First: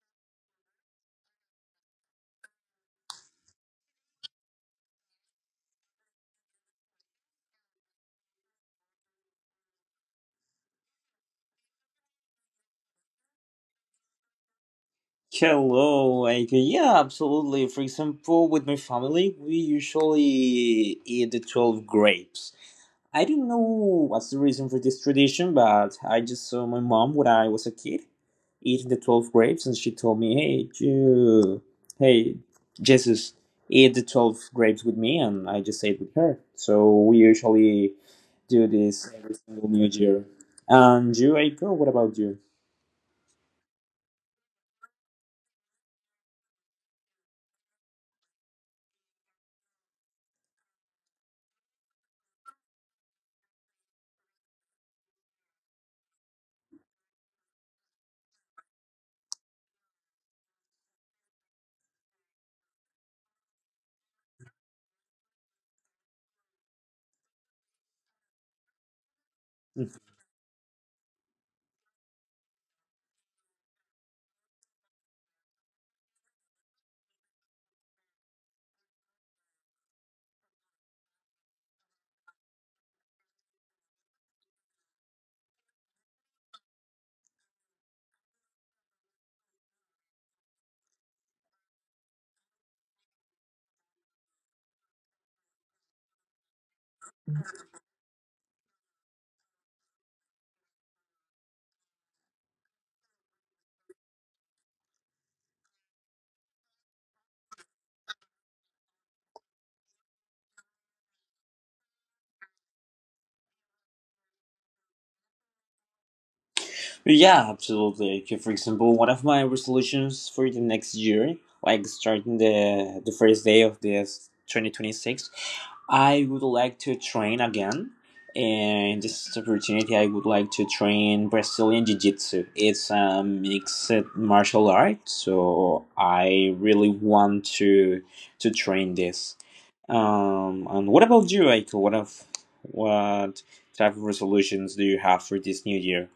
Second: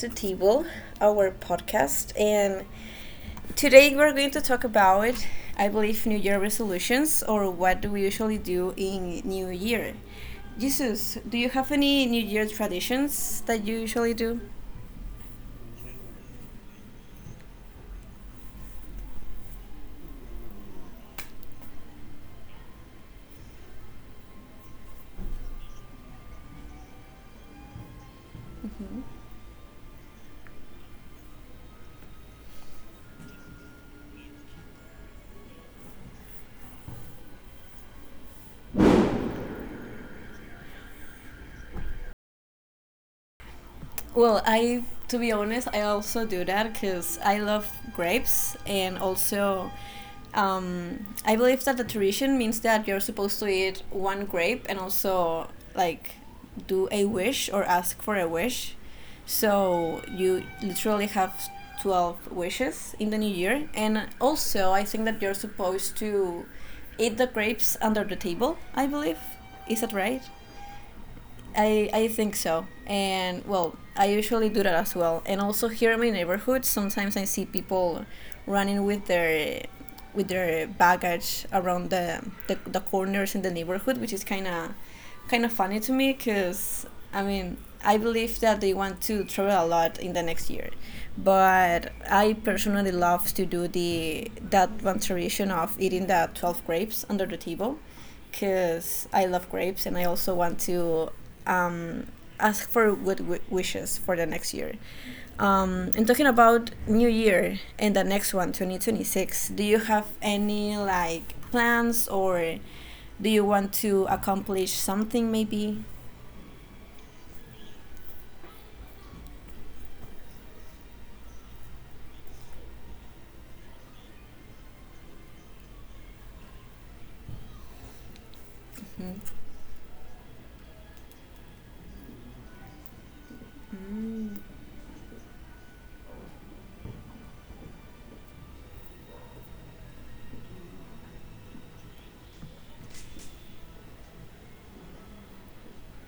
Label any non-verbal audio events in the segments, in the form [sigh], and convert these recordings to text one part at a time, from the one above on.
the Table, our podcast. And today we're going to talk about, I believe, New Year resolutions or what do we usually do in New Year. Jesus, do you have any New Year traditions that you usually do? Hello, Adrian. Yeah, absolutely. For example, with my family, we usually eat the 12 grapes. I don't know what's the reason for this tradition, but I just saw my mom when I was a kid eating the 12 grapes, and she told me, "Hey, you, hey, Jesus, eat the 12 grapes with me," and I just ate with her. So we usually do this every single New Year. And you, Aiko? What about you? Well, I to be honest, I also do that because I love grapes and also. I believe that the tradition means that you're supposed to eat one grape and also like do a wish or ask for a wish. So you literally have 12 wishes in the new year. And also, I think that you're supposed to eat the grapes under the table, I believe. Is that right? I think so. And well, I usually do that as well. And also here in my neighborhood, sometimes I see people running with their baggage around the corners in the neighborhood, which is kind of funny to me because I mean I believe that they want to travel a lot in the next year, but I personally love to do the that one tradition of eating the 12 grapes under the table, because I love grapes and I also want to um, ask for good wishes for the next year. And talking about New Year and the next one, 2026. Do you have any like plans or do you want to accomplish something maybe? Yeah, absolutely. Like, for example, one of my resolutions for the next year, like starting the first day of this 2026, I would like to train again. And this Mhm. opportunity, I would like to train Brazilian Jiu Jitsu. It's a mixed Mm. martial art, so I really want to train this. And what about you, Aiko? What type of resolutions do you have for this new year?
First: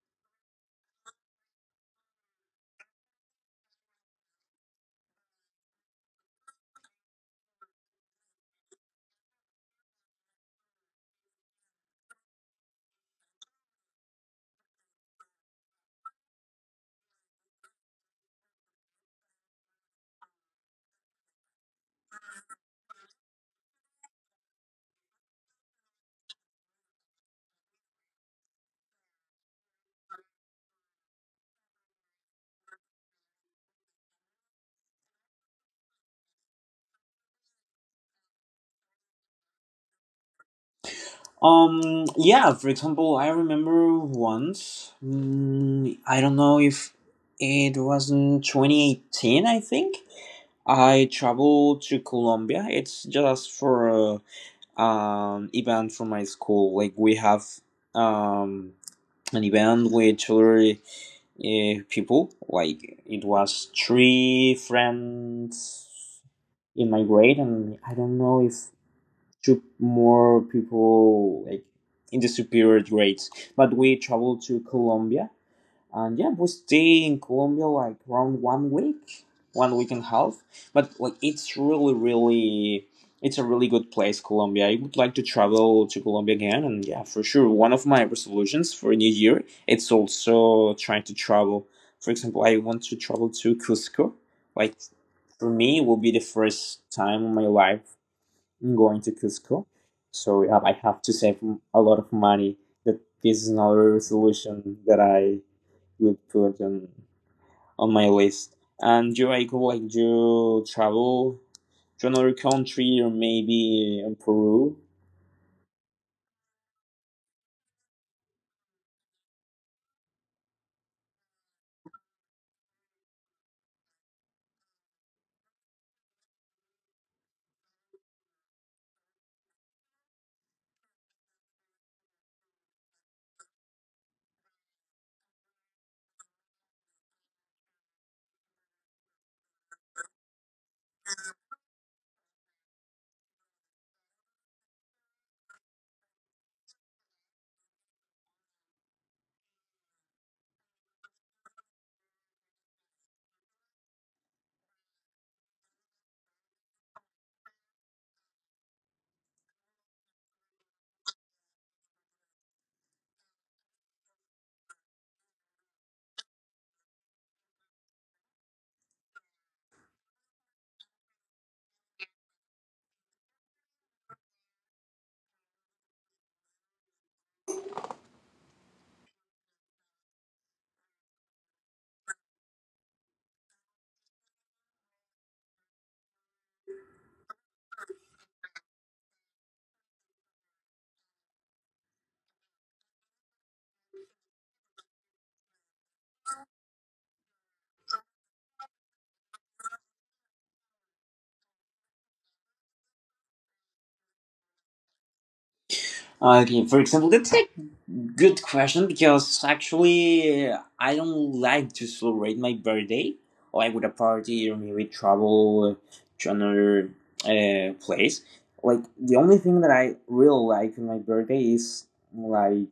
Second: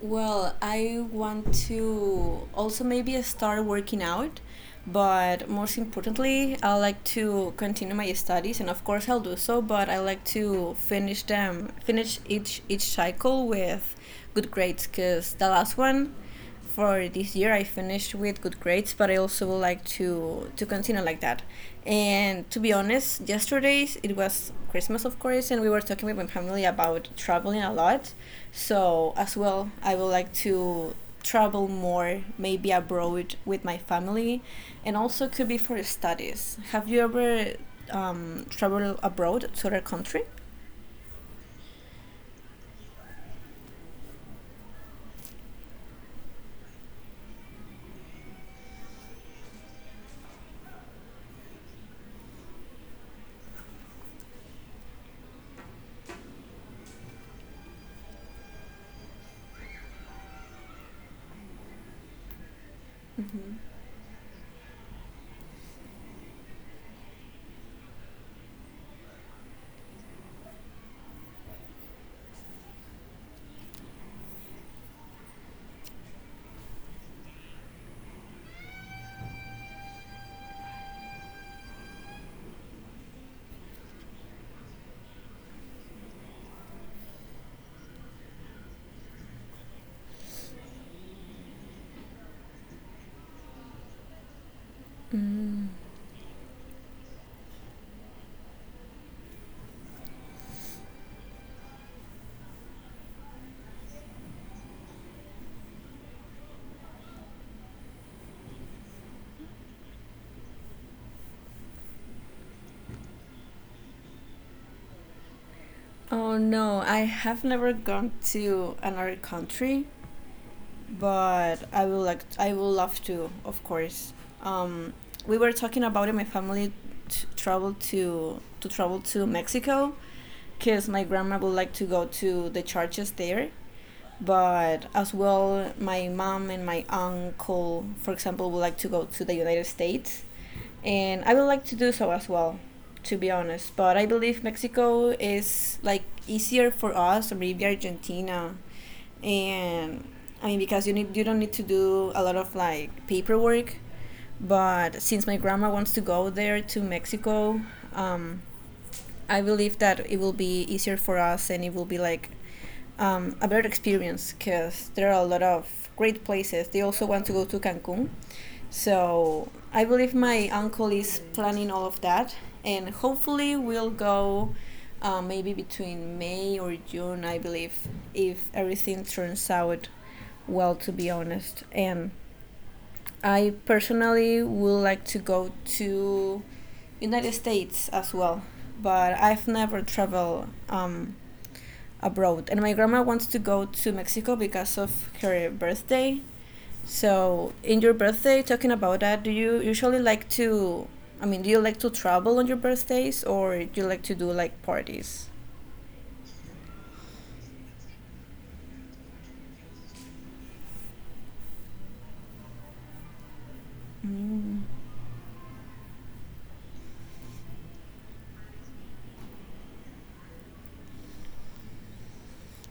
Well, I want to also maybe start working out. But most importantly, I like to continue my studies, and of course I'll do so. But I like to finish them, finish each cycle with good grades, because the last one for this year I finished with good grades, but I also would like to continue like that. And to be honest, yesterday it was Christmas, of course, and we were talking with my family about traveling a lot. So as well, I would like to travel more maybe abroad with my family and also could be for studies. Have you ever traveled abroad to other country? Yeah, for example, I remember once, I don't know if it was in 2018, I think. I traveled to Colombia. It's just for event from my school. Like we have um an event with other people. Like it was three friends in my grade, and I don't know if to more people like in the superior grades. But we traveled to Colombia, and yeah, we stay in Colombia like around 1 week, 1 week and a half. But like it's a really good place, Colombia. I would like to travel to Colombia again, and yeah, for sure, one of my resolutions for New Year, it's also trying to travel. For example, I want to travel to Cusco, like for me it will be the first time in my life I'm going to Cusco. So I have to save a lot of money. That this is another solution that I would put on my list. And you, like you travel to another country or maybe in Peru. Oh no, I have never gone to another country, but I will like I will love to, of course. um, we were talking about it my family, t- travel to travel to Mexico because my grandma would like to go to the churches there, but as well my mom and my uncle for example would like to go to the United States and I would like to do so as well, to be honest. But I believe Mexico is like easier for us, or maybe Argentina. And because you don't need to do a lot of like paperwork, but since my grandma wants to go there to Mexico, um, I believe that it will be easier for us and it will be like a better experience because there are a lot of great places. They also want to go to Cancun. So I believe my uncle is planning all of that and hopefully we'll go, maybe between May or June, I believe, if everything turns out well, to be honest. And I personally would like to go to United States as well, but I've never traveled abroad. And my grandma wants to go to Mexico because of her birthday. So, in your birthday, talking about that, do you usually like to? I mean, do you like to travel on your birthdays, or do you like to do like parties? Okay, for example, let's take Good question, because actually I don't like to celebrate my birthday like with a party or maybe travel to another place. Like the only thing that I really like on my birthday is like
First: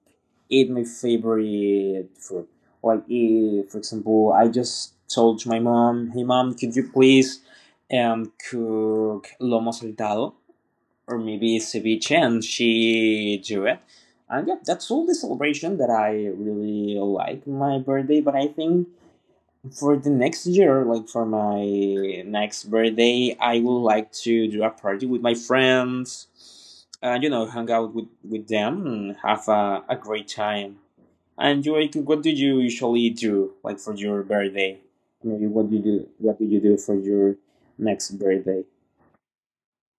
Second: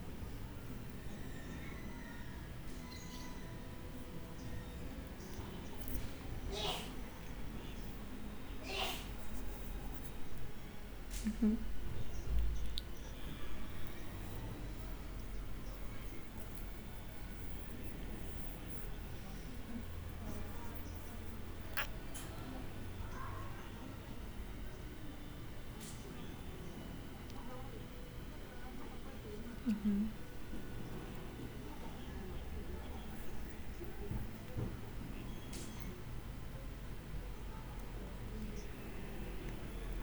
eat my favorite food. Like for example, I just told my mom, "Hey mom, could you please cook lomo saltado?" or maybe Sibi Chen, she drew it. And yeah, that's all the celebration that I really like my birthday. But I think for the next year, like for my next birthday, I would like to do a party with my friends and, you know, hang out with them and have a great time. And you, like, what do you usually do, like for your birthday? Maybe what do you do? What do you do for your next birthday?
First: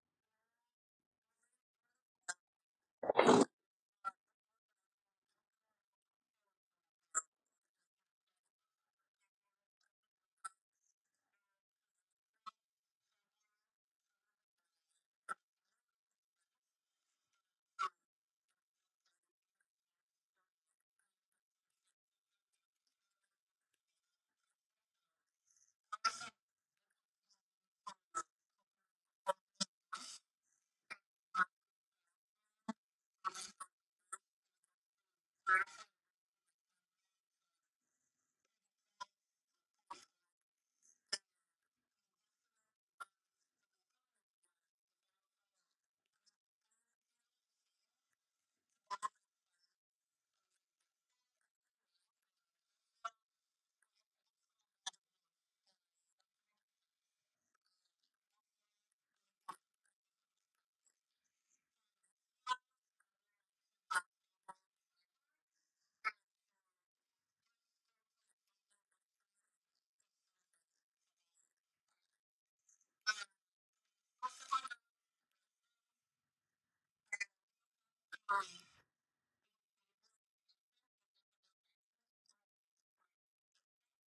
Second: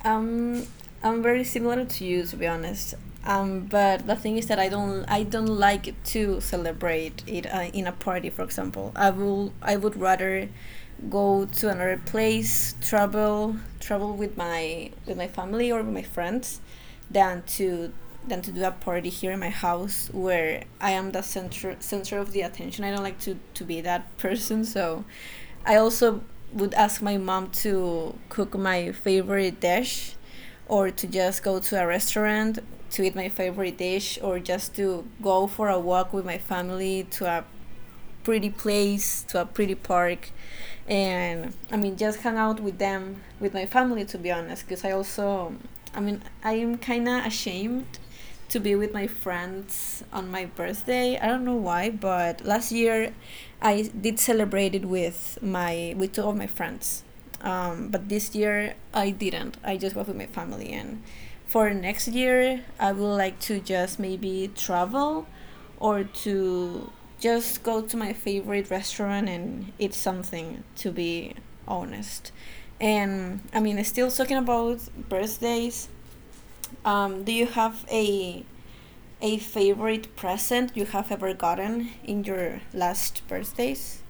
Um, I'm very similar to you, to be honest. But the thing is that I don't like to celebrate it in a party, for example. I would rather go to another place, travel with my family or with my friends, than to than to do a party here in my house where I am the center of the attention. I don't like to be that person, so I also would ask my mom to cook my favorite dish or to just go to a restaurant to eat my favorite dish or just to go for a walk with my family to a pretty place, to a pretty park. And I mean, just hang out with them, with my family, to be honest, because I also, I mean, I am kind of ashamed to be with my friends on my birthday. I don't know why, but last year I did celebrate it with my with two of my friends. But this year I didn't. I just was with my family and for next year I would like to just maybe travel or to just go to my favorite restaurant and eat something, to be honest. And I mean still talking about birthdays. Do you have a favorite present you have ever gotten in your last birthdays?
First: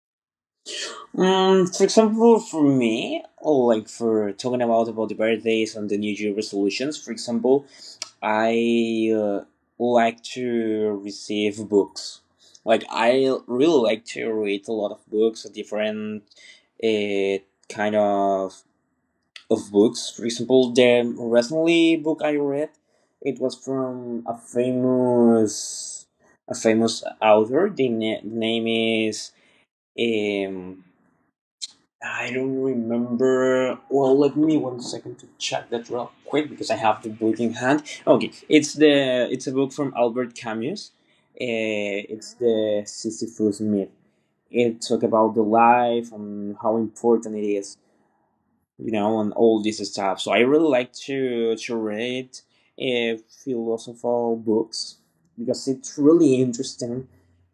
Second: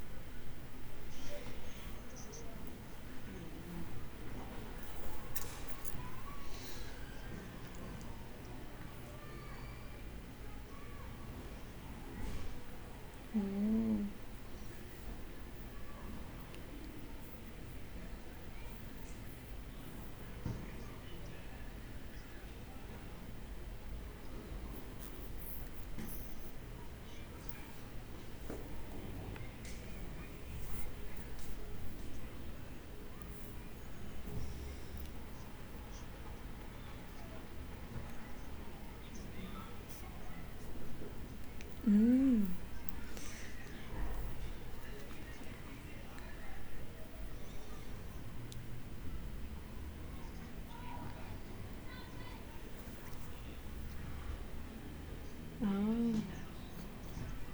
For example, for me, or like for talking about the birthdays and the New Year resolutions, for example, I like to receive books. Like I really like Mm. to read a lot of books, different uh, kind of books. For example, the recently book I read, it was from a famous author. The name is um I don't remember. Well, let me one second to check that real quick because I have the book in hand. Okay, it's a book from Albert Camus. It's Mm. the Sisyphus myth. It talk about the life and how important it is, you know, and all this stuff. So I really like to read uh, philosophical books because it's Oh. really interesting.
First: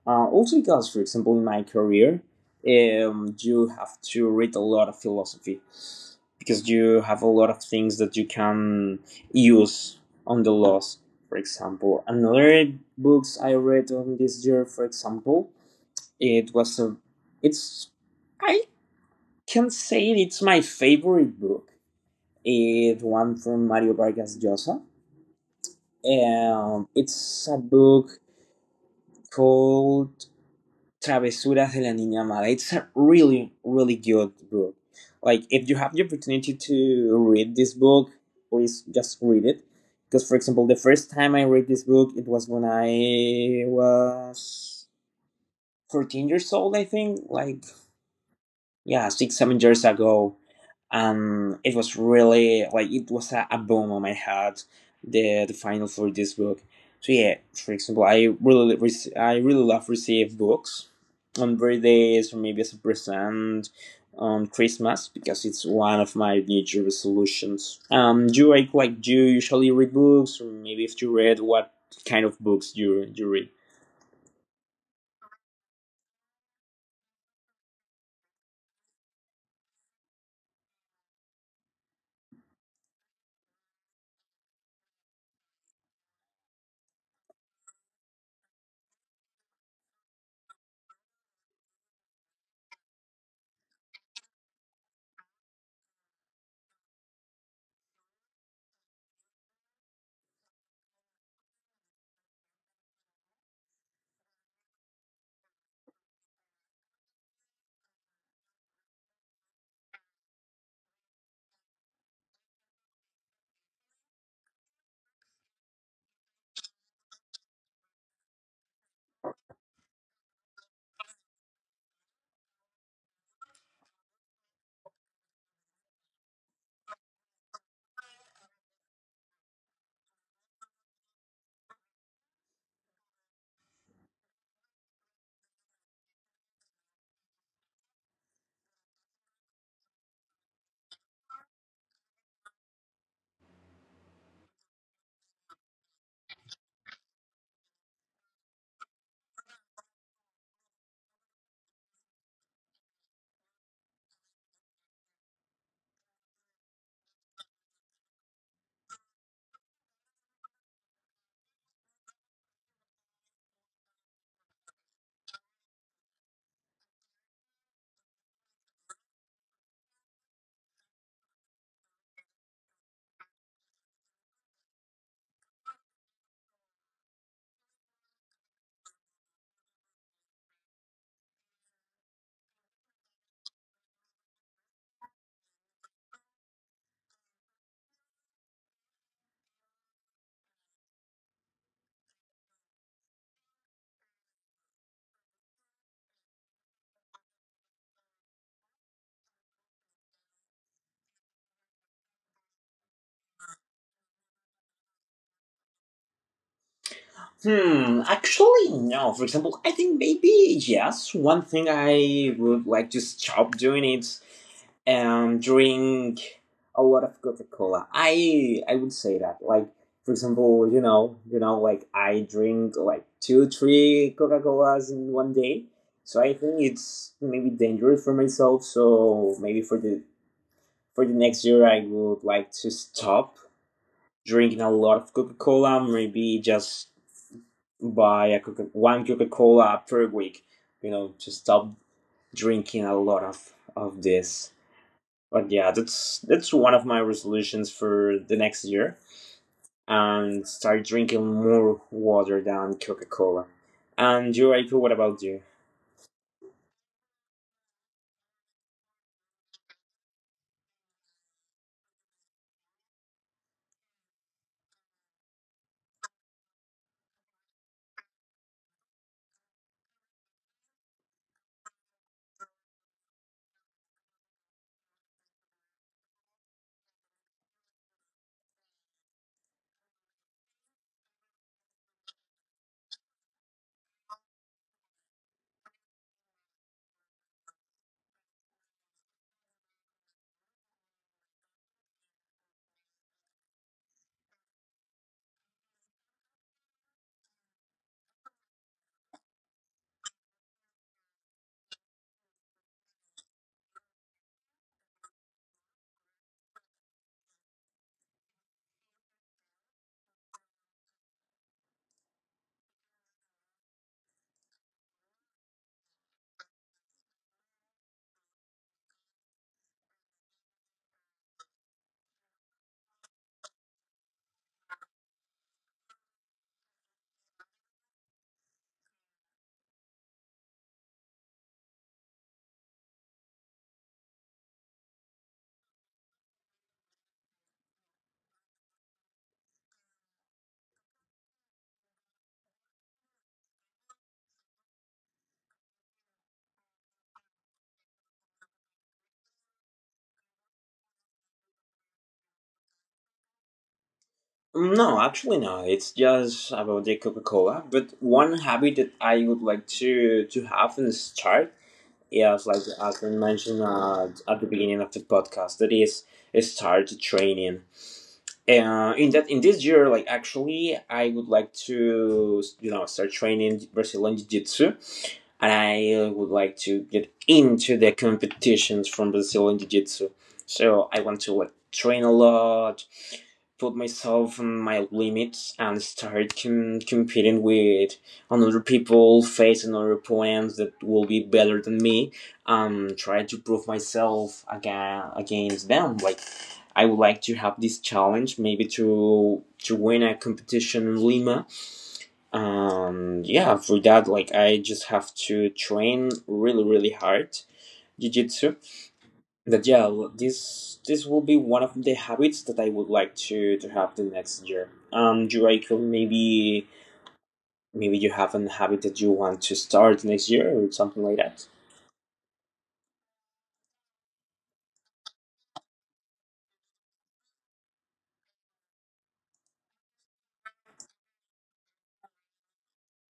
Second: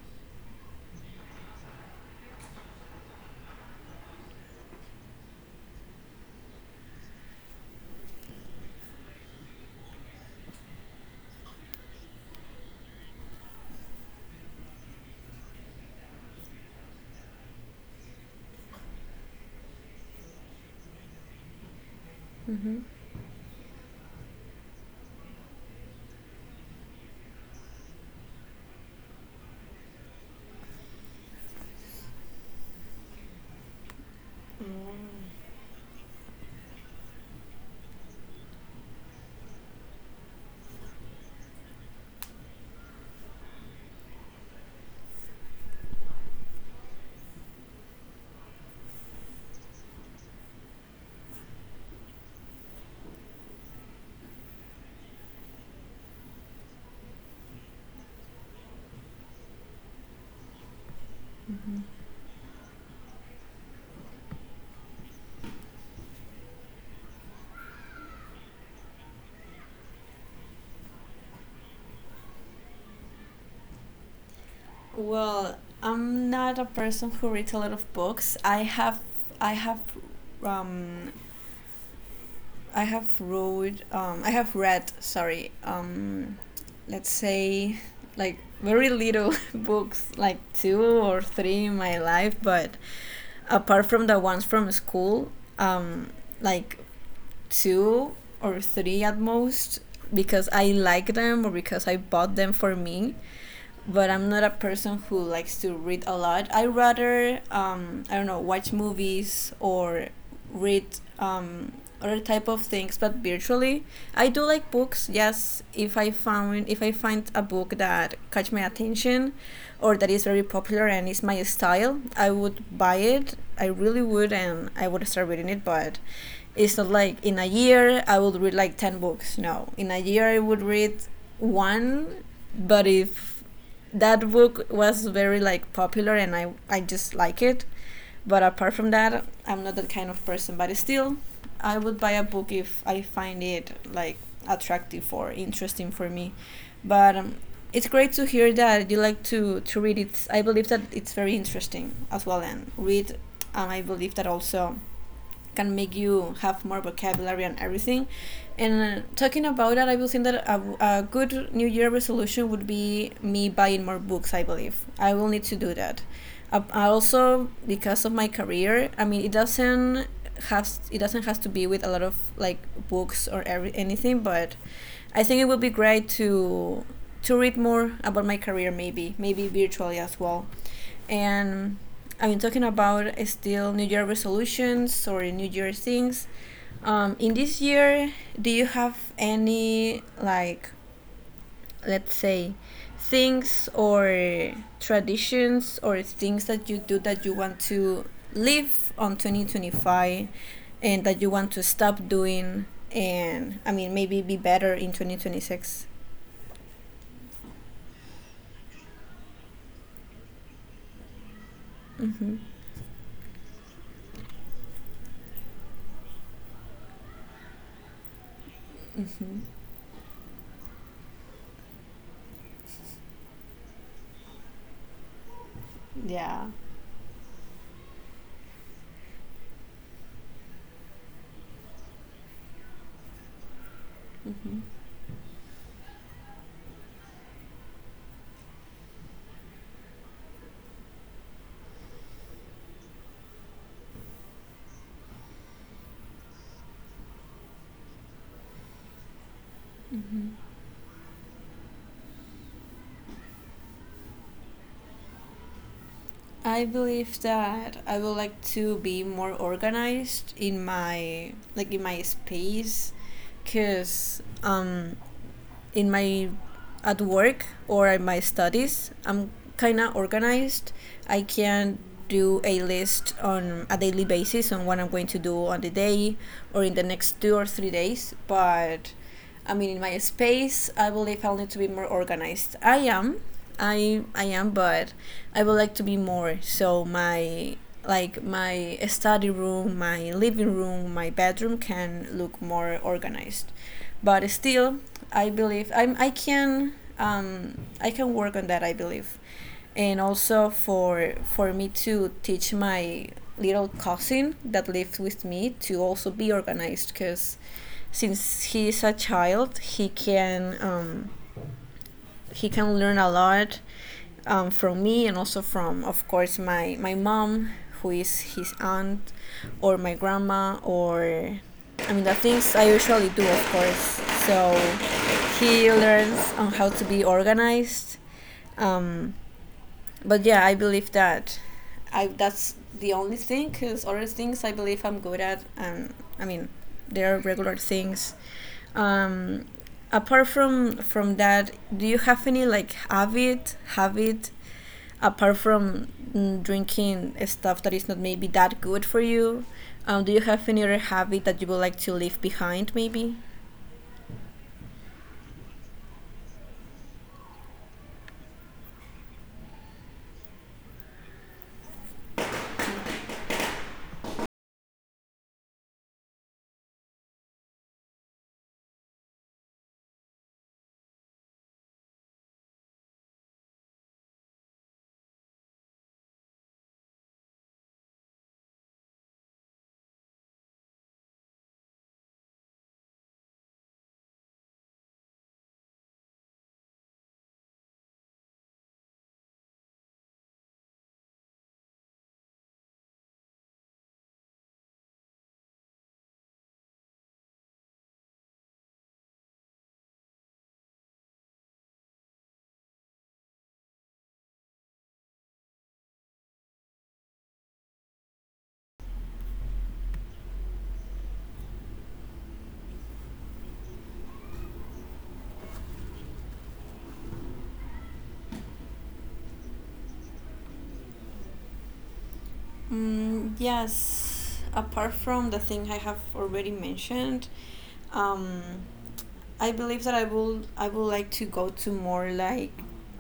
Also because, for example, in my career, you have to read a lot of philosophy because you have a lot of things that you can use on the laws. For example, another books I read on this year, for example, it was a, it's I can say it's my favorite book. Mm-hmm. It's one from Mario Vargas Llosa. It's a book called Travesuras de la Niña Mala. It's a really, really good book. Oh. Like, if you have the opportunity to read this book, please just read it. Because, for example, the first time I read this book, it was when I was 14 years old, I think, like yeah 6 7 years ago, and it was really like it was a boom on my head, the final for this book. So yeah, for example, I really love receive books on Mm-hmm. birthdays or maybe as a present on Christmas, because it's one of my New Year resolutions. Do you like, do you usually read books? Or maybe if you read, what kind of books do you read? Well, I'm not a person who reads a lot of books. I have, I have, um, I have read, I have read. Sorry, let's say, like very little [laughs] books, like two or three in my life. But apart from the ones from school, um, like two or three at most, because I like them or because I bought them for me, but I'm not a person who likes to read a lot. I rather I don't know, watch movies or read um, other type of things, but virtually. I do like books. Yes, if I found if I find a book that catch my attention, or that is very popular and is my style, I would buy it. I really would, and I would start reading it. But it's not like in a year I would read like 10 books. No, in a year I would read one, but if that book was very like popular and I just like it, but apart from that, I'm not that kind of person, but still I would buy a book if I find it like attractive or interesting for me. But it's great to hear that you like to read it. I believe that it's very interesting as well, and read. I believe that also can make you have more vocabulary and everything. And talking about that, I will think that a good New Year resolution would be me buying more books. I believe I will need to do that. I also because of my career, I mean, it doesn't have to be with a lot of like books or anything, but I think it would be great to read more about my career, maybe maybe virtually as well. And I've been talking about still New Year resolutions or New Year things. In this year, do you have any like, let's say, things or traditions or things that you do that you want to live on 2025, and that you want to stop doing, and I mean maybe be better in 2026? Hmm, actually, no. For example, I think maybe yes. One thing I would like to stop doing is drink a lot of Coca Cola. I would say that, like for example, you know, like I drink like two, three Coca Colas in 1 day. So I Yeah. think it's maybe dangerous for myself. So maybe for the next year, I would like to stop Mm-hmm. drinking a lot of Coca Cola. Maybe just one Coca Cola per week. You know, to stop drinking a lot of this. But yeah, that's one of my resolutions for the next year, and start drinking more water than Coca Cola. And you, April, what about you? I believe that I would like to be more organized in my like in my space, cuz in my at work or in my studies I'm kind of organized. I can do a list on a daily basis on what I'm going to do on the day or in the next 2 or 3 days, but I mean in my space I believe I'll need to be more organized. I am, but I would like to be more. So my like my study room, my living room, my bedroom can look more organized. But still, I believe I'm I can I can work on that. I believe, and also for me to teach my little cousin that lives with me to also be organized because since he is a child, he can. He can learn a lot from me and also from, of course, my mom, who is his aunt, or my grandma, or I mean, the things I usually do, of course. So he learns on how to be organized. Um, but yeah, I believe that. I That's the only thing because other things I believe I'm good at, and I mean, there are regular things. Um, Apart from that, do you have any like habit apart from mm, drinking stuff that is not maybe that good for you? Do you have any other habit that you would like to leave behind, maybe? No, actually, no. It's just about the Coca Cola. But one habit that I would like to have and start, yes, like as I mentioned at the beginning of the podcast, that is start training in this year, like actually I would like to, you know, start training Brazilian Jiu-Jitsu, and I would like to get into the competitions from Brazilian Jiu-Jitsu. So I want to like train a lot, put myself on my limits, and start competing with another people, face another opponents that will be better than me, and try to prove myself again against them. Like, I would like to have this challenge, maybe to win a competition in Lima. Yeah, for that, like I just have to train really, really hard jiu-jitsu. This this will be one of the habits that I would like to have the next year. You, Rachel, maybe you have an habit that you want to start next year or something like that. Mm, yes. Apart from the thing I have already mentioned, um, I believe that I would like to go to more like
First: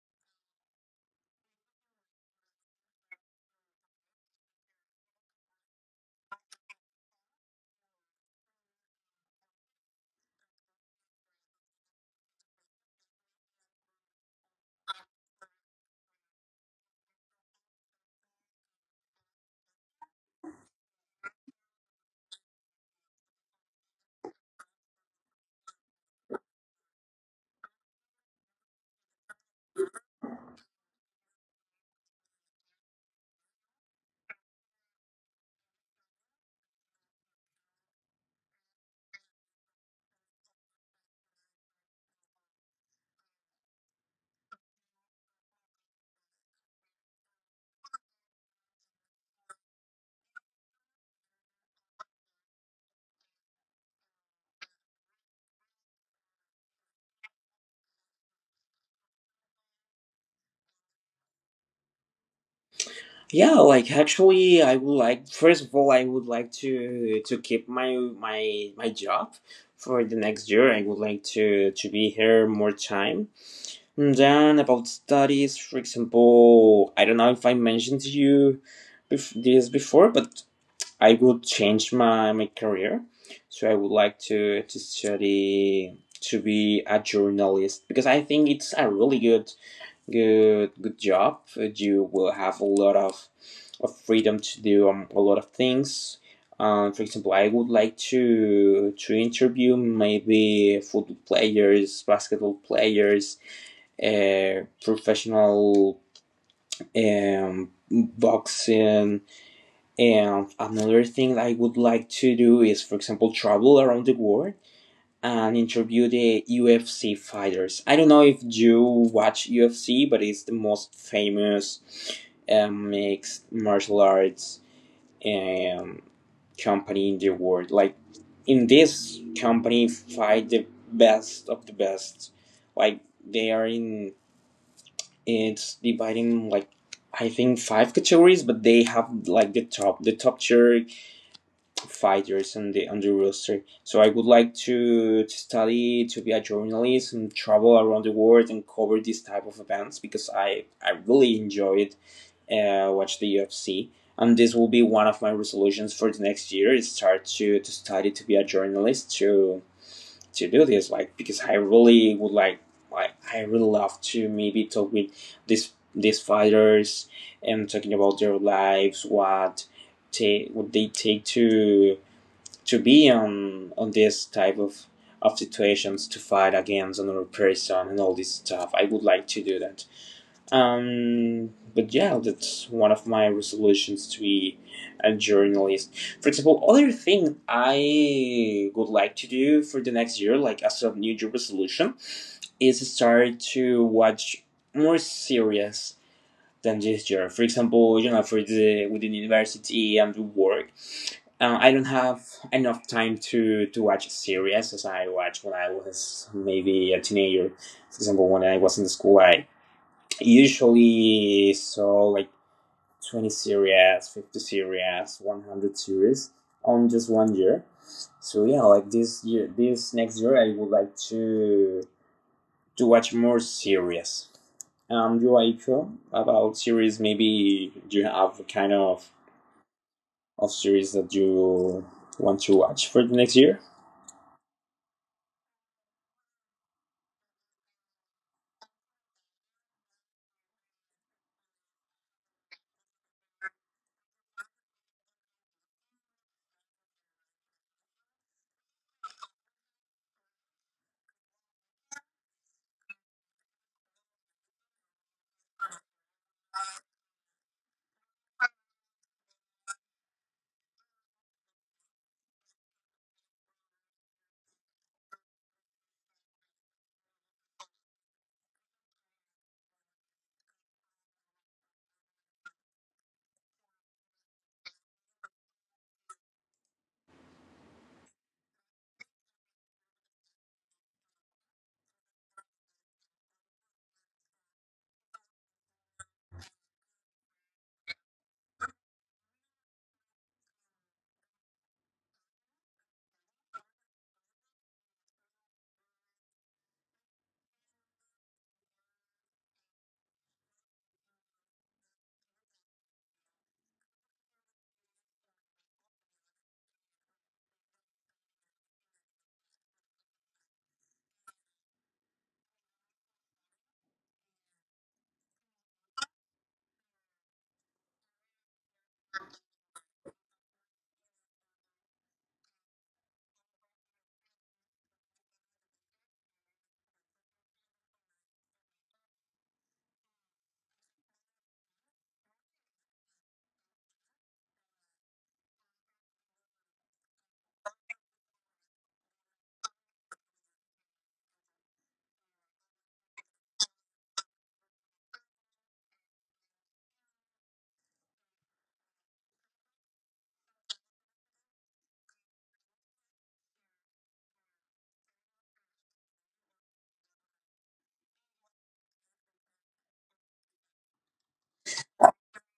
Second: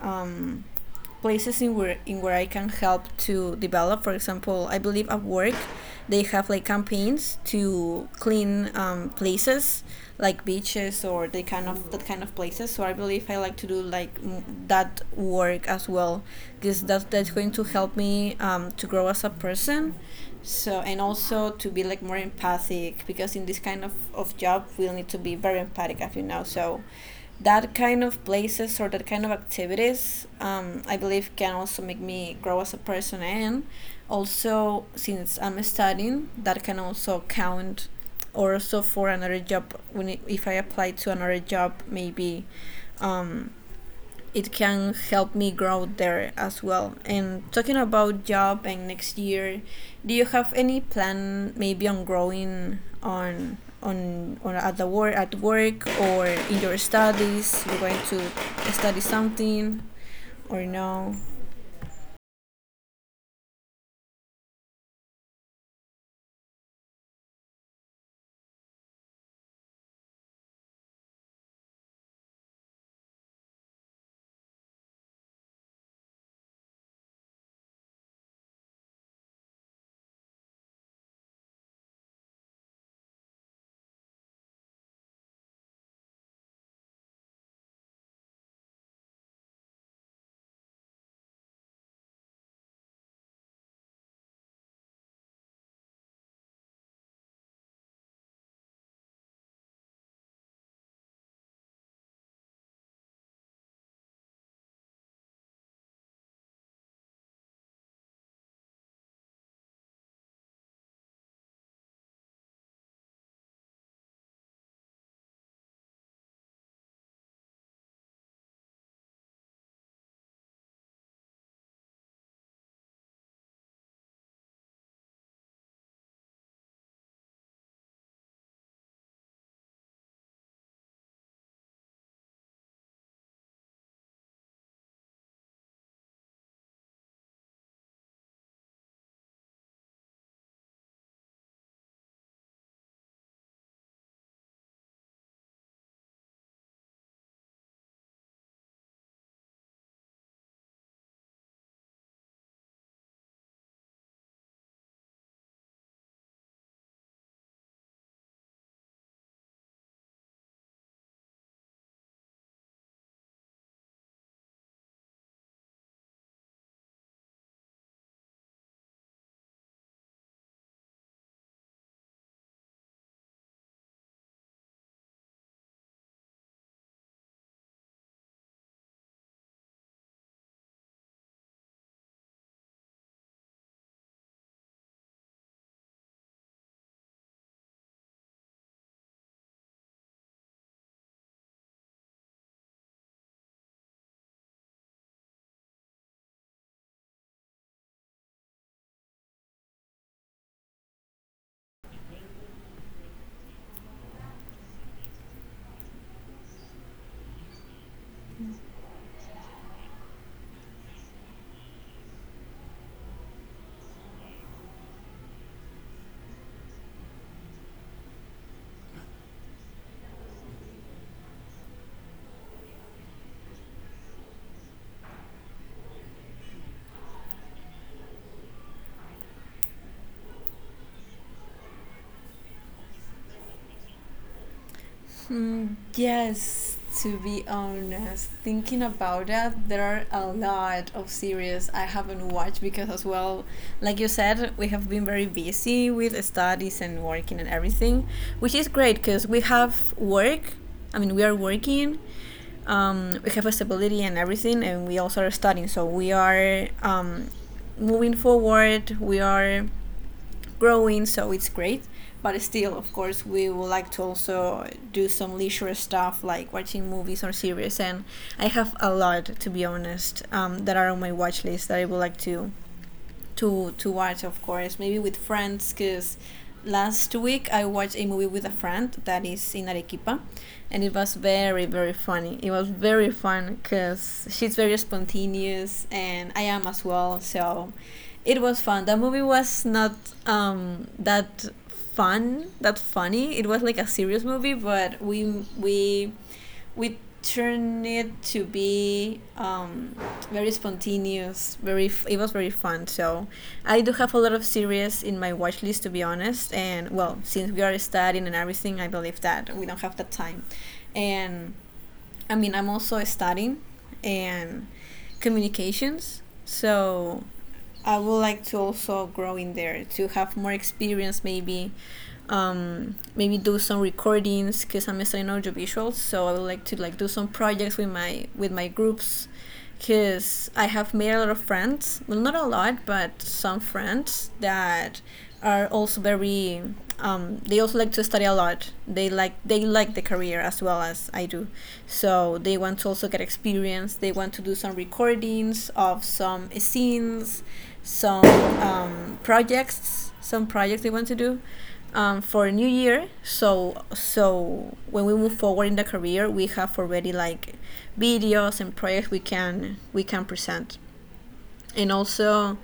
um places in where I can help to develop. For example, I believe at work they have like campaigns to clean places like beaches or the kind of that kind of places. So I believe I like to do like that work as well because that's going to help me to grow as a person. So and also to be like more empathic because in this kind of job we'll need to be very empathic as you know. So that kind of places or that kind of activities, I believe can also make me grow as a person and also since I'm studying that can also count or also for another job if I apply to another job maybe, um, it can help me grow there as well. And talking about job and next year, do you have any plan maybe on growing on at the work at work or in your studies? You're going to study something or no? Yeah, like actually, I would like, first of all, I would like to keep my my job for the next year. I would like to be here more time. And then about studies, for example, I don't know if I mentioned to you this before, but I would change my career. So I would like to, study to be a journalist because I think it's a really good good job. You will have a lot of freedom to do a lot of things. For example, I would like to interview maybe football players, basketball players, professional boxing. And another thing I would like to do is, for example, travel around the world and interview the UFC fighters. I don't know if you watch UFC, but it's the most famous mixed martial arts um, company in the world. Like, in this company, fight the best of the best. Like they are in It's dividing like I think five categories, but they have like the top tier fighters on the roster. So I would like to, study to be a journalist and travel around the world and cover this type of events, because I really enjoyed watch the UFC. And this will be one of my resolutions for the next year, is start to study to be a journalist to do this, like because I really would like, I really love to maybe talk with these fighters and talking about their lives, what take what they take to be on this type of situations, to fight against another person and all this stuff. I would like to do that. But yeah, that's one of my resolutions, to be a journalist. For example, other thing I would like to do for the next year, like as a New Year resolution, is start to watch more serious than this year. For example, you know, for the within university and work, I don't have enough time to watch series as I watched when I was maybe a teenager. For example, when I was in school, I usually saw like 20 series, 50 series, 100 series on just 1 year. So yeah, like this year, this next year, I would like to watch more series. You are sure about series? Maybe you have a kind of series that you want to watch for the next year? Mm, yes, to be honest, thinking about it, there are a lot of series I haven't watched because, as well, like you said, we have been very busy with studies and working and everything, which is great because we have work. I mean, we are working, we have a stability and everything, and we also are studying. So we are, moving forward. We are growing, so it's great. But still, of course, we would like to also do some leisure stuff like watching movies or series. And I have a lot, to be honest, that are on my watch list that I would like to watch, of course, maybe with friends, because last week I watched a movie with a friend that is in Arequipa, and it was very very funny. It was very fun because she's very spontaneous, and I am as well. So it was fun. That movie was not that fun, that funny. It was like a serious movie, but we turned it to be, very spontaneous. Very, it was very fun. So I do have a lot of series in my watch list, to be honest. And well, since we are studying and everything, I believe that we don't have that time. And I mean, I'm also studying and communications. So I would like to also grow in there to have more experience, maybe, maybe do some recordings because I'm studying audiovisuals. So I would like to like do some projects with my groups, because I have made a lot of friends. Well, not a lot, but some friends that are also very, they also like to study a lot, they like the career as well as I do. So they want to also get experience, they want to do some recordings of some scenes, some, projects, some projects they want to do for a new year, so so when we move forward in the career we have already like videos and projects we can present. And also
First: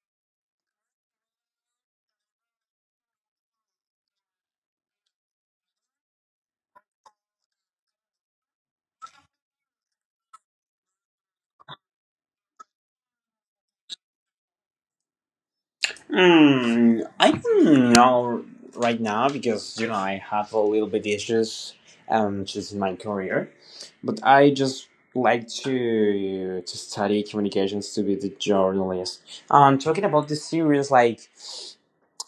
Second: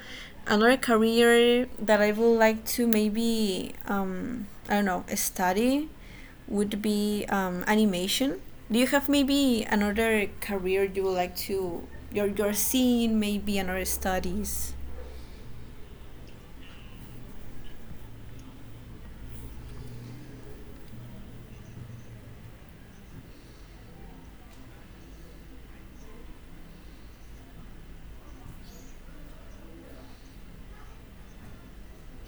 another career that I would like to maybe, I don't know, study would be, animation. Do you have maybe another career you would like to, your scene maybe another studies? I don't know right now because you know I have a little bit issues just in my career, but I just like to study communications to be the journalist. Talking about the series, like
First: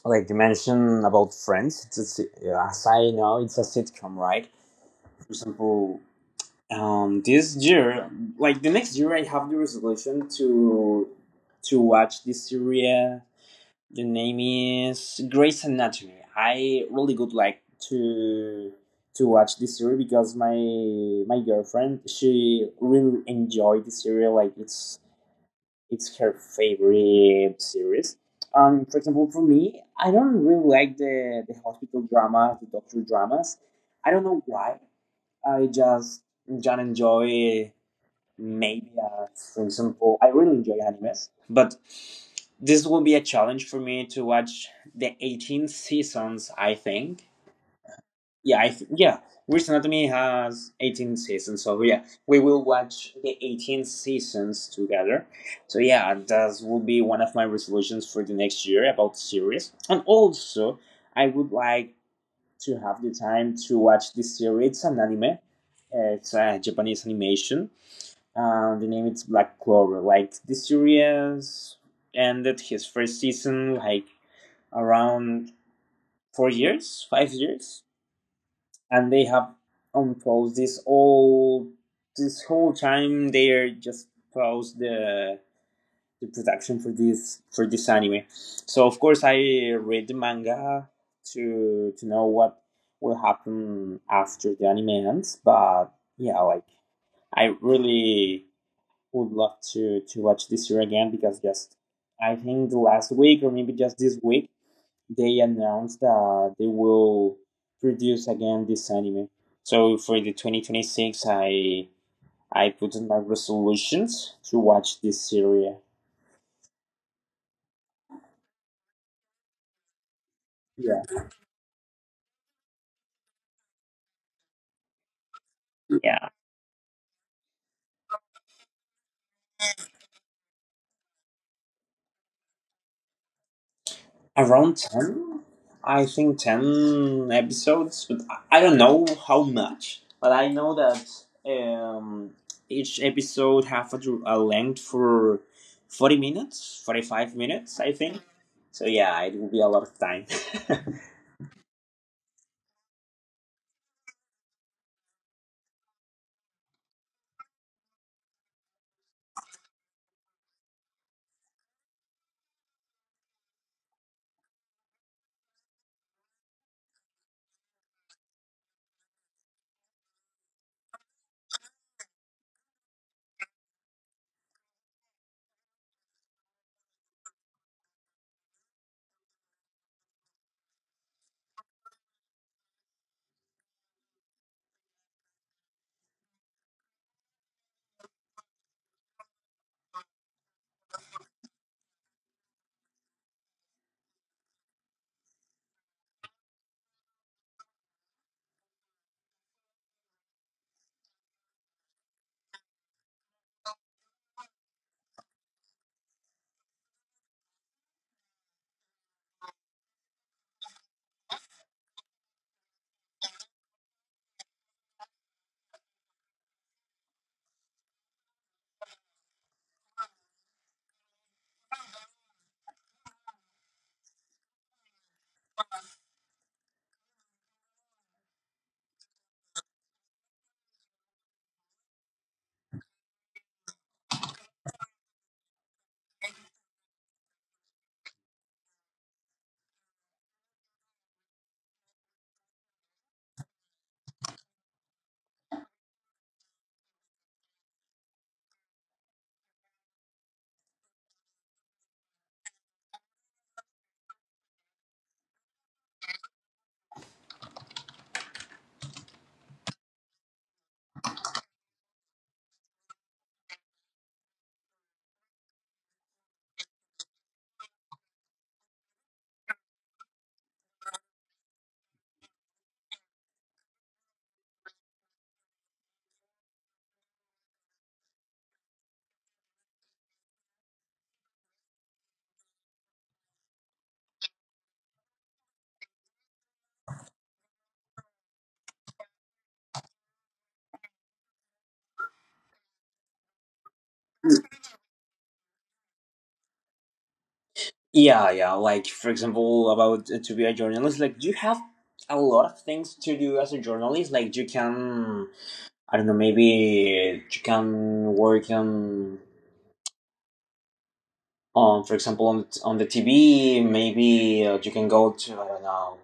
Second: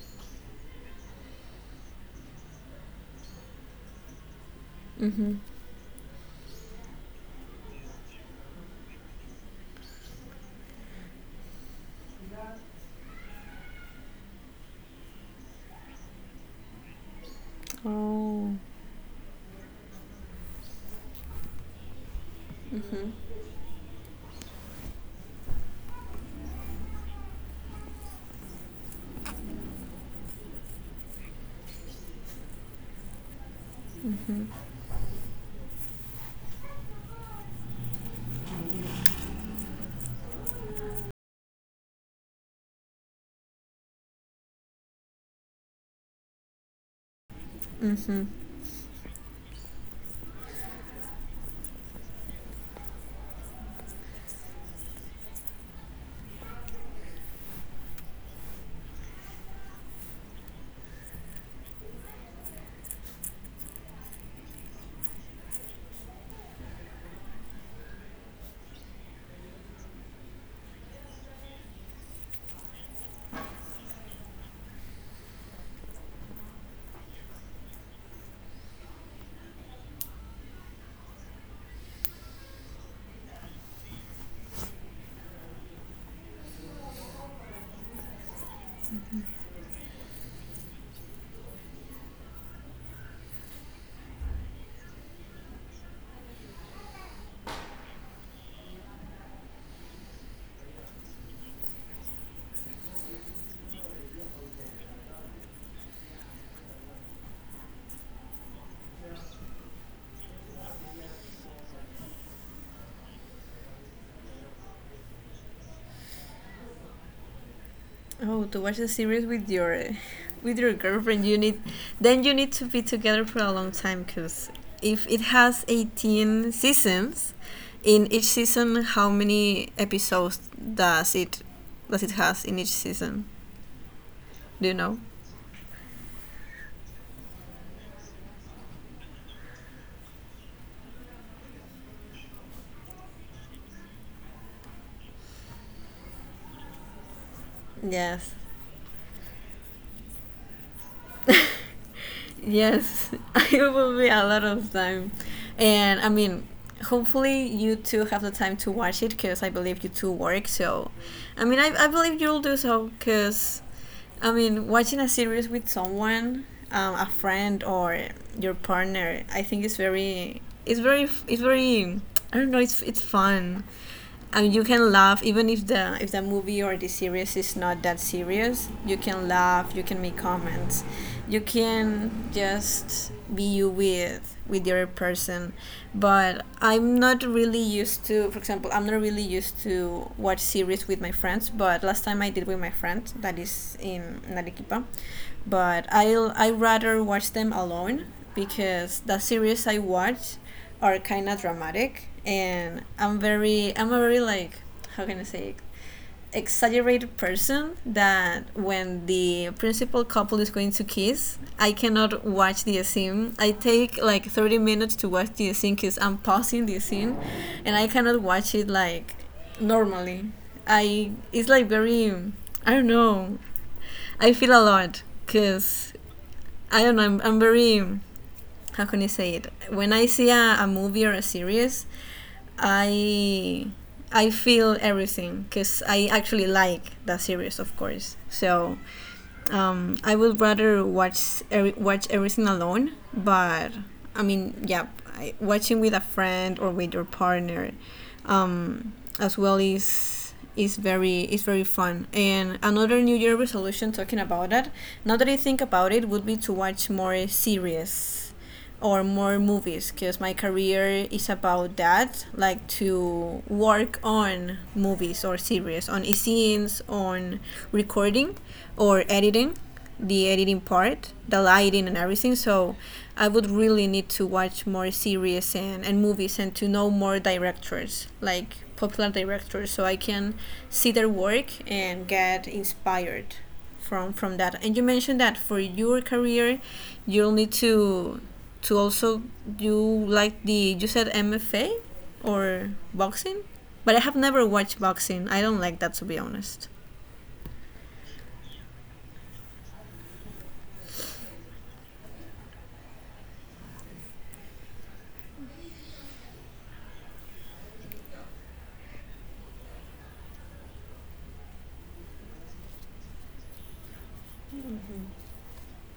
you mentioned about Friends, it's a, si, as I know, it's a sitcom, right? For Mm-hmm. example, this year, like the next year, I have the resolution to watch this series. The name is Grey's Anatomy. I really would like Oh. to watch this series because my girlfriend she Mm-hmm. really enjoyed this series. Like it's her favorite series. For example, for me, I don't really like the hospital dramas, the doctor dramas. I don't know why. I just enjoy maybe for example I really enjoy animes, but this will be a challenge for me to watch the 18 seasons. I think. Yeah. Grey's Anatomy has 18 seasons, so yeah, we will watch the 18 seasons together. So yeah, that will be one of my resolutions for the next year about series, and also I would like to have the time to watch this series. It's an anime. It's a Japanese animation. The name is Black Clover. Like this series ended his first season like around 4 years, 5 years, and they have on pause this whole time. They are just pause the production for this anime. So of course I read the manga to know what will happen after the anime ends. But yeah, like I really would love to watch this year again because just I think the last week or maybe just this week they announced that they will produce again this anime. So for the 2026, I put in my resolutions to watch this series. Oh, to watch a series with your [laughs] with your Yeah, girlfriend, you need, then you need to be together for a long time because if it has yeah. 18 seasons, in each season how many episodes does it has in each season? Do you Around know? 10, I think 10 episodes but I don't know how much but I know that um, each episode have a, a length for 40 minutes, 45 minutes I think. Yes. So yeah, it will be a lot of time. [laughs] Yes, [laughs] it will be a lot of time. And I mean, hopefully you two have the time to watch it because I believe you two work. So, I mean, I believe you'll do so because, I mean, watching a series with someone, a friend or your partner, I think it's very, I don't know, it's fun and you can laugh even if the movie or the series is not that serious. You can laugh, you can make comments, you can just be you with the other person. But I'm not really used to, for example, I'm not really used to watch series with my friends, but last time I did with my friend that is in Arequipa. But I rather watch them alone because the series I watch are kind of dramatic, and I'm a very like, how can I say it? Exaggerated person that when the principal couple is going to kiss, I cannot watch the scene. I take like 30 minutes to watch the scene because I'm pausing the scene, and I cannot watch it like normally. I it's like very, I don't know. I feel a lot because I don't know. I'm very, how can you say it? When I see a movie or a series, I I feel everything because I actually like that series, of course. So, I would rather watch everything alone. But I mean, yeah, I, watching with a friend or with your partner, um, as well is very fun. And another New Year resolution talking about that, now that I think about it, would be to watch more series or more movies because my career is about that, like to work on movies or series, on scenes, on recording or editing, the editing part, the lighting and everything. So I would really need to watch more series and movies, and to know more directors, like popular directors, so I can see their work and get inspired from that. And you mentioned that for your career, you'll need to also do like the you said MFA or boxing, but I have never [laughs] watched boxing. I don't like that, to be honest. Yeah, like for example about to be a journalist like you have a lot of things to do as a journalist. Like you can, I don't know, maybe you can work on, for example, on the TV, maybe you can go to, I don't know,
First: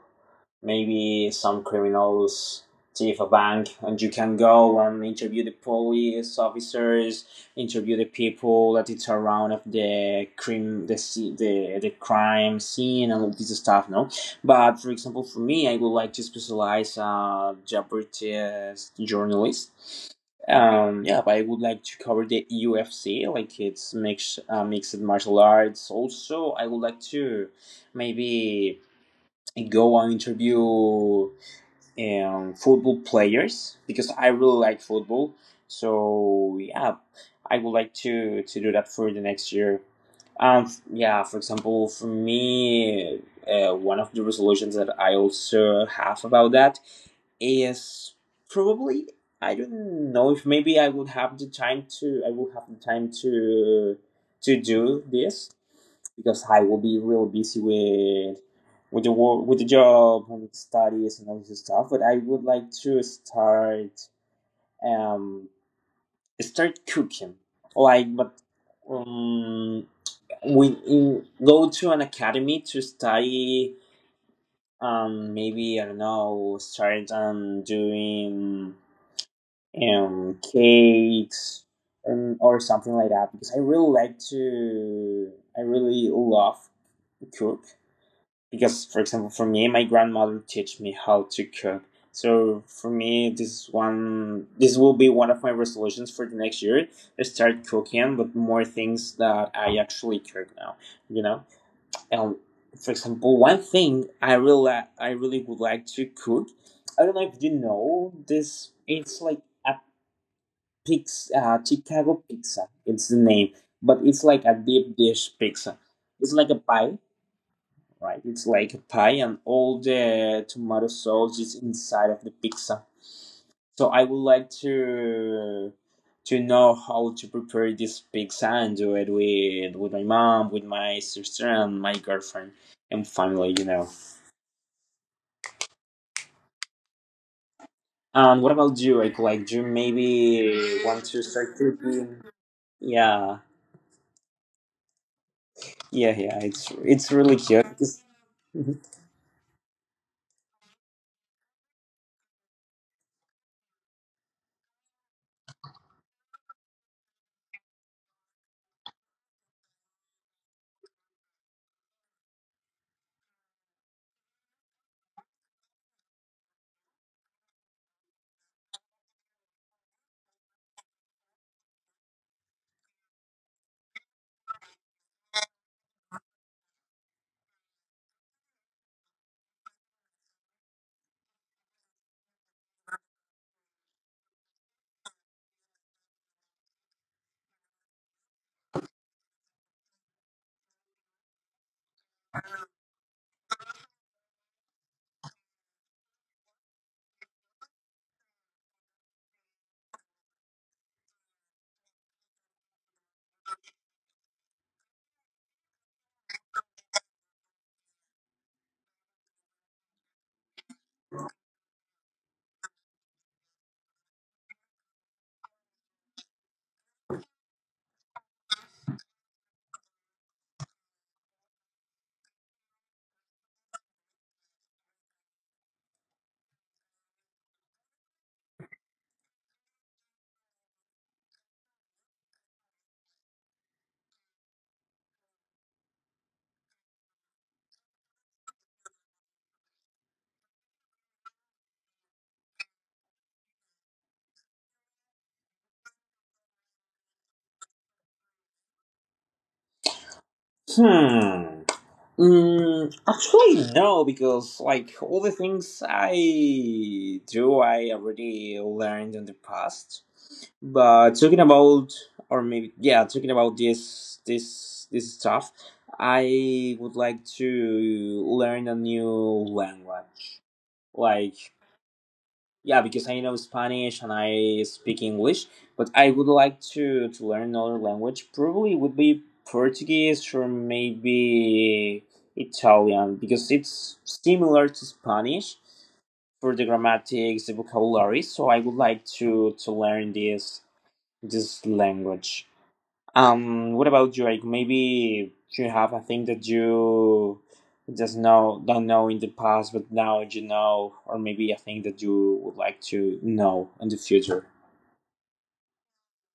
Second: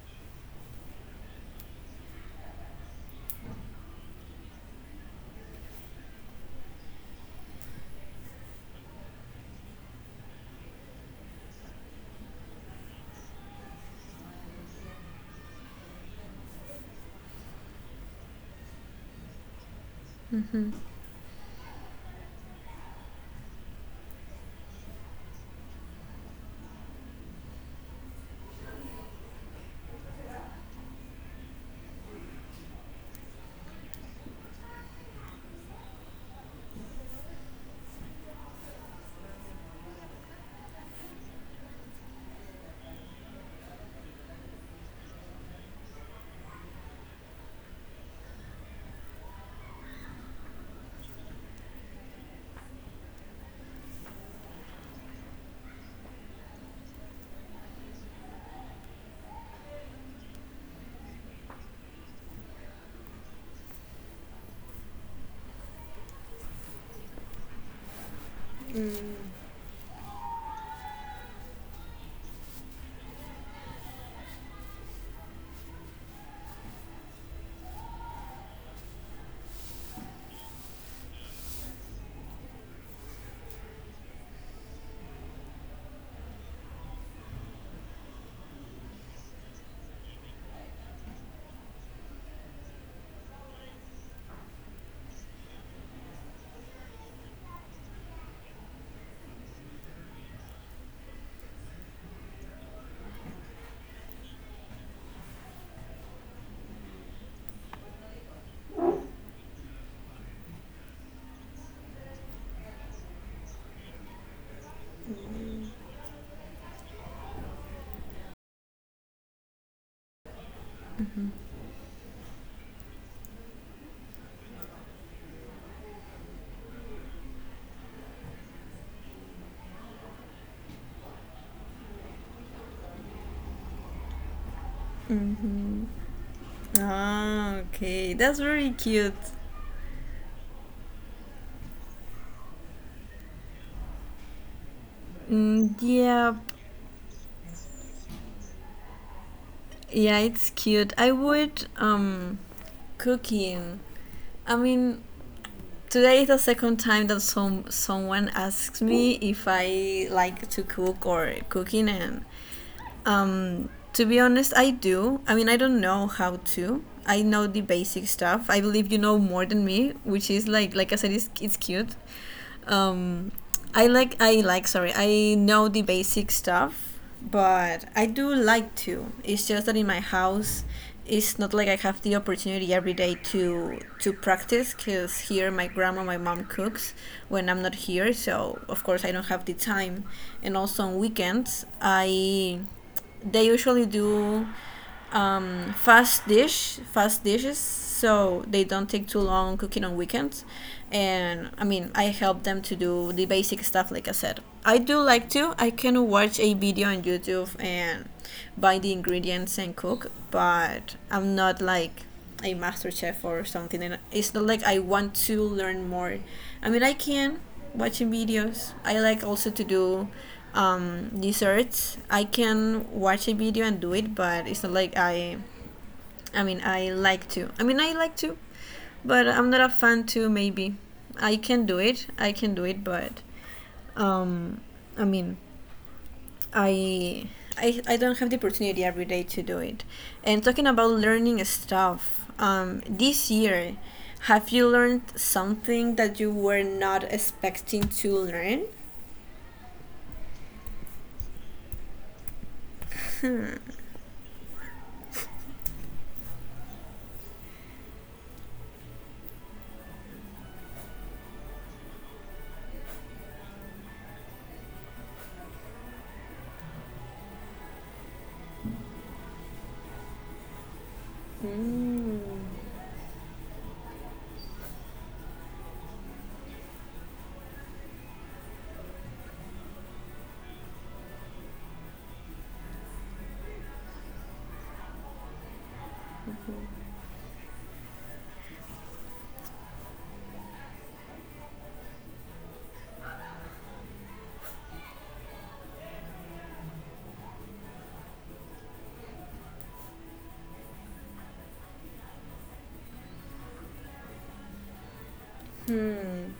maybe some criminals thief a bank, and you can go and interview the police officers, interview the people that it's around of the crime, the the crime scene, and all this stuff. No, but for example, for me, I would like to specialize Japanese journalist. Yeah, but I would like to cover the UFC, like it's mixed mixed martial arts. Also, I would like to maybe go and interview football players because I really like football. So yeah, I would like to do that for the next year. Um, yeah, for example, for me, one of the resolutions that I also have about that is probably I don't know if maybe I would have the time to, I will have the time to do this because I will be real busy with the work, with the job and studies and all this stuff. But I would like to start um start cooking, like but um we in, go to an academy to study, maybe I don't know start doing cakes and or something like that because I really like to, I really love cook, because for example for me my grandmother teach me how to cook. So for me this one this will be one of my resolutions for the next year is start cooking but more things that I actually cook now, you know. And for example one thing I really I really would like to cook, I don't know if you know this, it's like a pizza, chicago pizza it's the name, but it's like a deep dish pizza. It's like a pie, right? It's like a pie, and all the tomato sauce is inside of the pizza. So I would like to know how to prepare this pizza and do it with my mom, with my sister, and my girlfriend and family. You know. Mm-hmm. Ah, okay. That's And what very about you? cute. Like, do you maybe want to start cooking? Yeah, Mm, yeah, yeah, yeah. It's really cute. It's- [laughs] yeah, it's cute. I would, cooking. I mean, today is the second time that someone asks me if I like to cook or cooking. And, to be honest, I do. I mean, I don't know how to. I know the basic stuff. I believe you know more than me, which is like I said, it's cute. um, I like, sorry, I know the basic stuff, but I do like to. It's just that in my house, it's not like I have the opportunity every day to practice because here my grandma, my mom cooks when I'm not here, so of course I don't have the time. And also on weekends, I they usually do, fast dish, fast dishes, so they don't take too long cooking on weekends. And I mean, I help them to do the basic stuff, like I said. I do like to. I can watch a video on YouTube and buy the ingredients and cook, but I'm not like a master chef or something, and it's not like I want to learn more. I mean I can, watching videos, I like also to do, desserts. I can watch a video and do it, but it's not like I mean I like to, but I'm not a fan too maybe. I can do it, but, um I mean, I, I don't have the opportunity every day to do it. And talking about learning stuff, this year, have you learned something that you were not expecting to learn? Hmm. Mm, actually, no, because like all the things I do, I already learned in the past. But talking about, or maybe yeah, talking about this stuff, I would like to learn a new language, like Hmm. yeah, because I know Spanish and I speak English, but I would like to, learn another language. Probably would be Portuguese or maybe Italian because it's similar to Spanish for the grammatics, the vocabulary. So I would like to, learn this language. What about you? Like maybe you have a thing that you just know don't know in the past, but now you know, or maybe a thing that you would like to know in the future. Hmm.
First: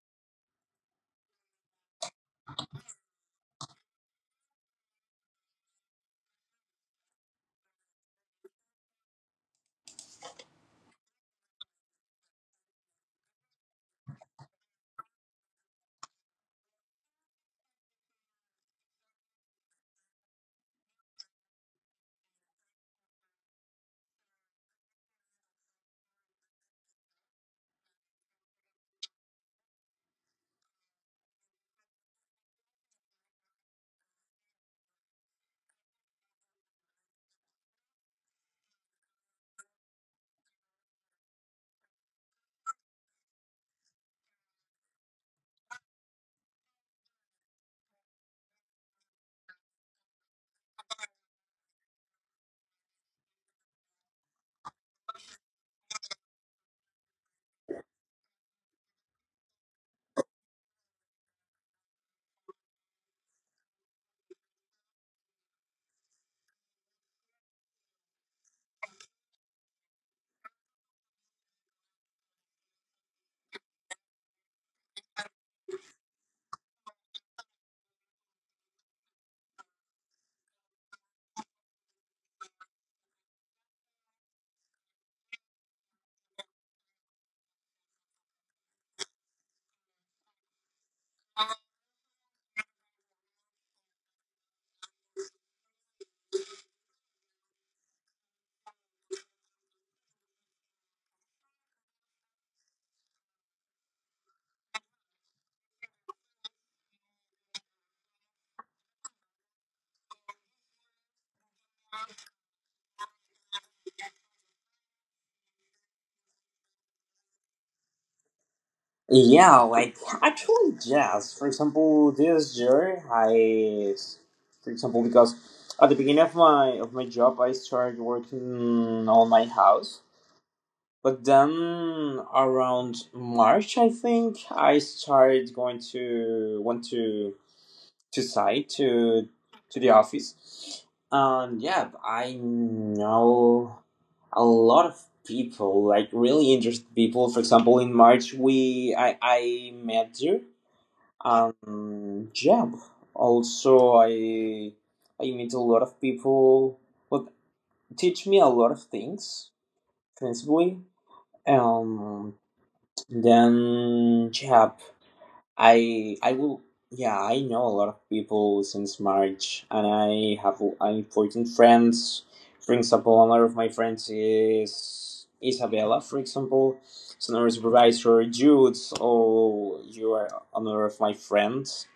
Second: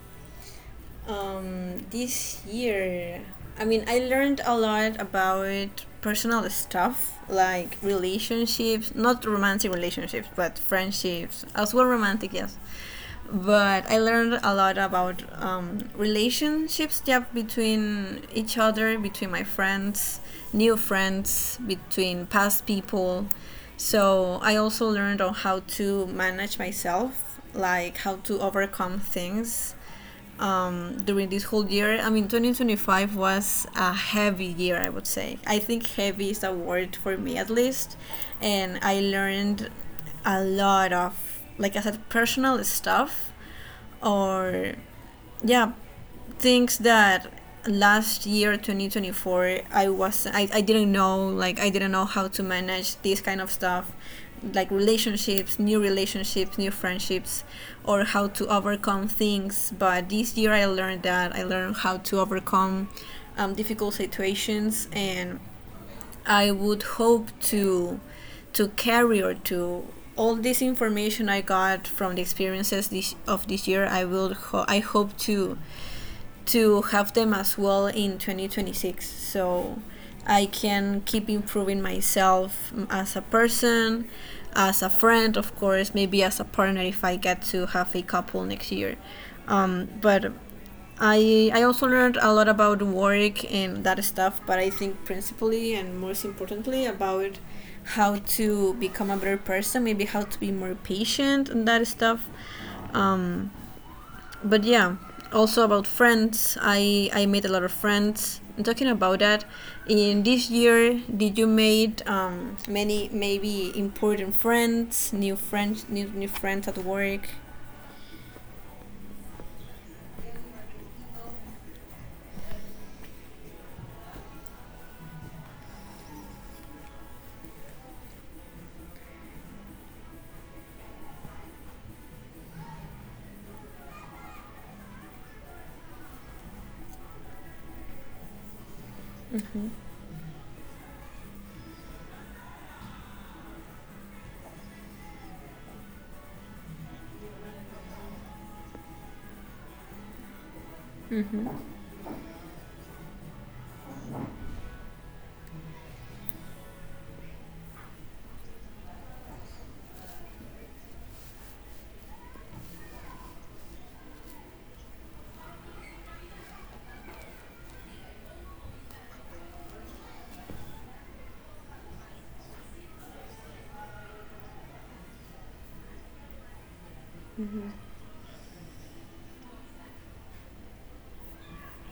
This year, I mean, I learned a lot about personal stuff like relationships, not romantic relationships, but friendships, as well romantic, yes. But I learned a lot about, relationships, yeah, between each other, between my friends, new friends, between past people. So I also learned on how to manage myself, like how to overcome things, during this whole year. I mean, 2025 was a heavy year, I would say. I think heavy is a word for me at least. And I learned a lot of, like I said, personal stuff or, yeah, things that last year 2024 I didn't know, like I didn't know how to manage this kind of stuff, like relationships, new relationships, new friendships, or how to overcome things. But this year I learned that, I learned how to overcome, difficult situations. And I would hope to carry or to, all this information I got from the experiences this, of this year. I will I hope to have them as well in 2026. So I can keep improving myself, mm, as a person, as a friend, of course, maybe as a partner if I get to have a couple next year. But I also learned a lot about work and that stuff, but I think principally and most importantly about how to become a better person, maybe how to be more patient and that stuff. Um, but yeah, also about friends. I made a lot of friends. And talking about that, in this year, did you made, many maybe important friends, new friends, new friends at work? Yeah, like actually, yes. For example, this year for example, because at the beginning of my job I started working on my house, but then around March I think I started going to want to site to the office, and yeah I know a lot of people, like really interested people. For example, in March we i met you, yeah. Also I meet a lot of people but teach me a lot of things principally, um then yeah, I will yeah, I know a lot of people since March and I have important friends. For example, another of my friends is Isabella, for example. It's another supervisor, Jude, or you are another of my friends.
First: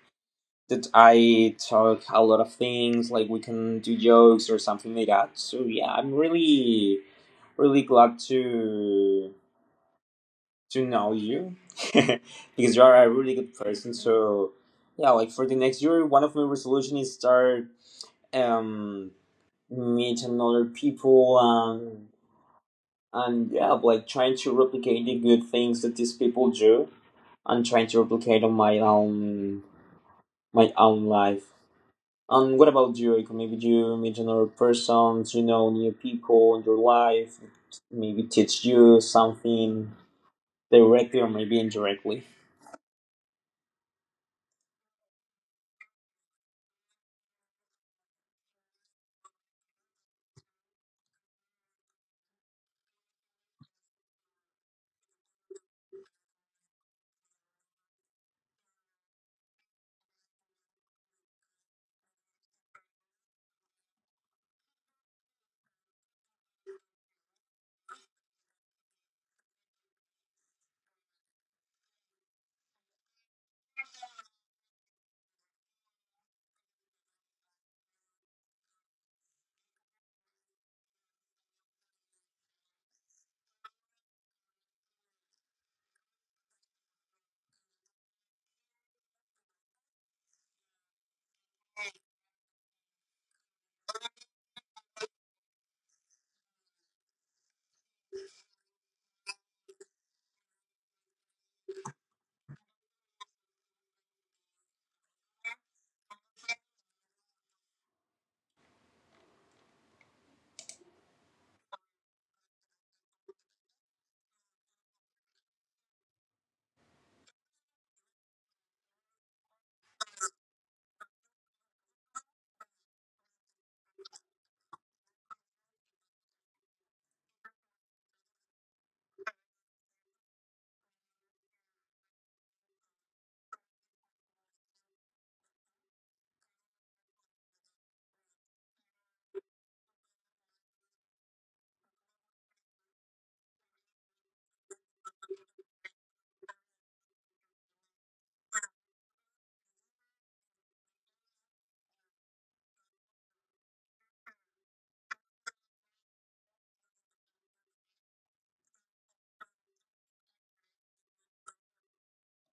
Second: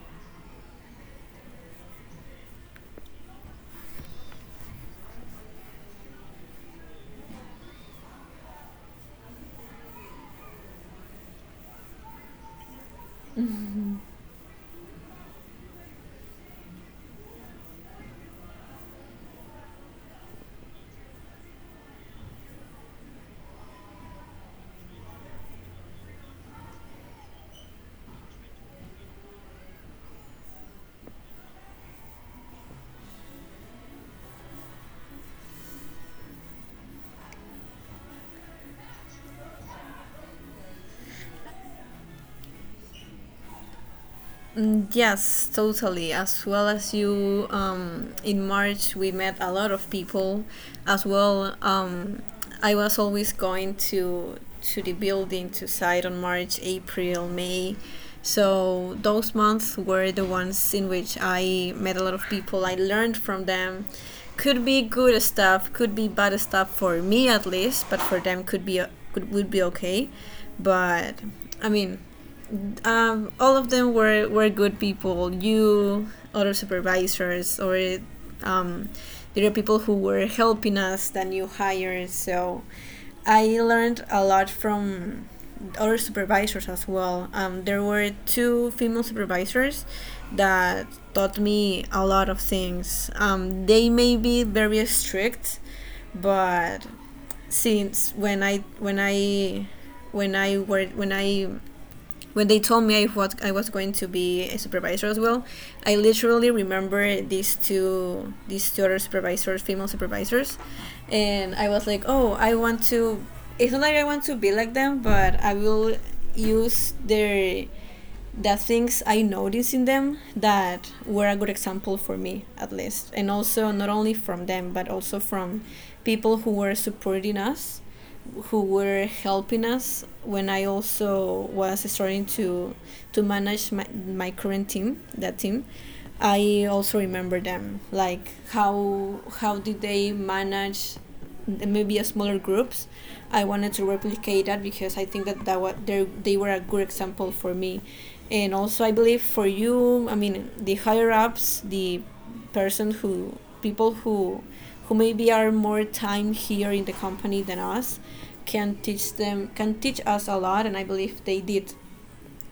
That I talk a lot of things, like we can do jokes or something like that. So yeah, I'm really glad to know you [laughs] because you are a really good person. So yeah, like for the next year, one of my resolution is start um meet another people, and yeah, like trying to replicate the good things that these people do and trying to replicate on my own life. And what about you? Like maybe you meet another person, you know new people in your life, maybe teach you something directly or maybe indirectly. Mm, yes, totally. As well as you, in March we met a lot of people. As well, um, I was always going to the building to site on March, April, May. So those months were the ones in which I met a lot of people. I learned from them. Could be good stuff, could be bad stuff for me at least, but for them could be could would be okay. But I mean, all of them were good people. You, other supervisors, or um, there are people who were helping us that you hired. So I learned a lot from other supervisors as well. There were two female supervisors that taught me a lot of things. They may be very strict, but since when I when I when I were when I when they told me I, what I was going to be a supervisor as well, I literally remember these two other supervisors, female supervisors, and I was like, oh, I want to. It's not like I want to be like them, but I will use their the things I noticed in them that were a good example for me, at least. And also, not only from them, but also from people who were supporting us, who were helping us when I also was starting to manage my current team, that team. I also remember them, like how did they manage maybe a smaller groups. I wanted to replicate that because I think that what they were a good example for me, and also I believe for you. I mean, the higher ups, the person who people who maybe are more time here in the company than us can teach us a lot, and I believe they did.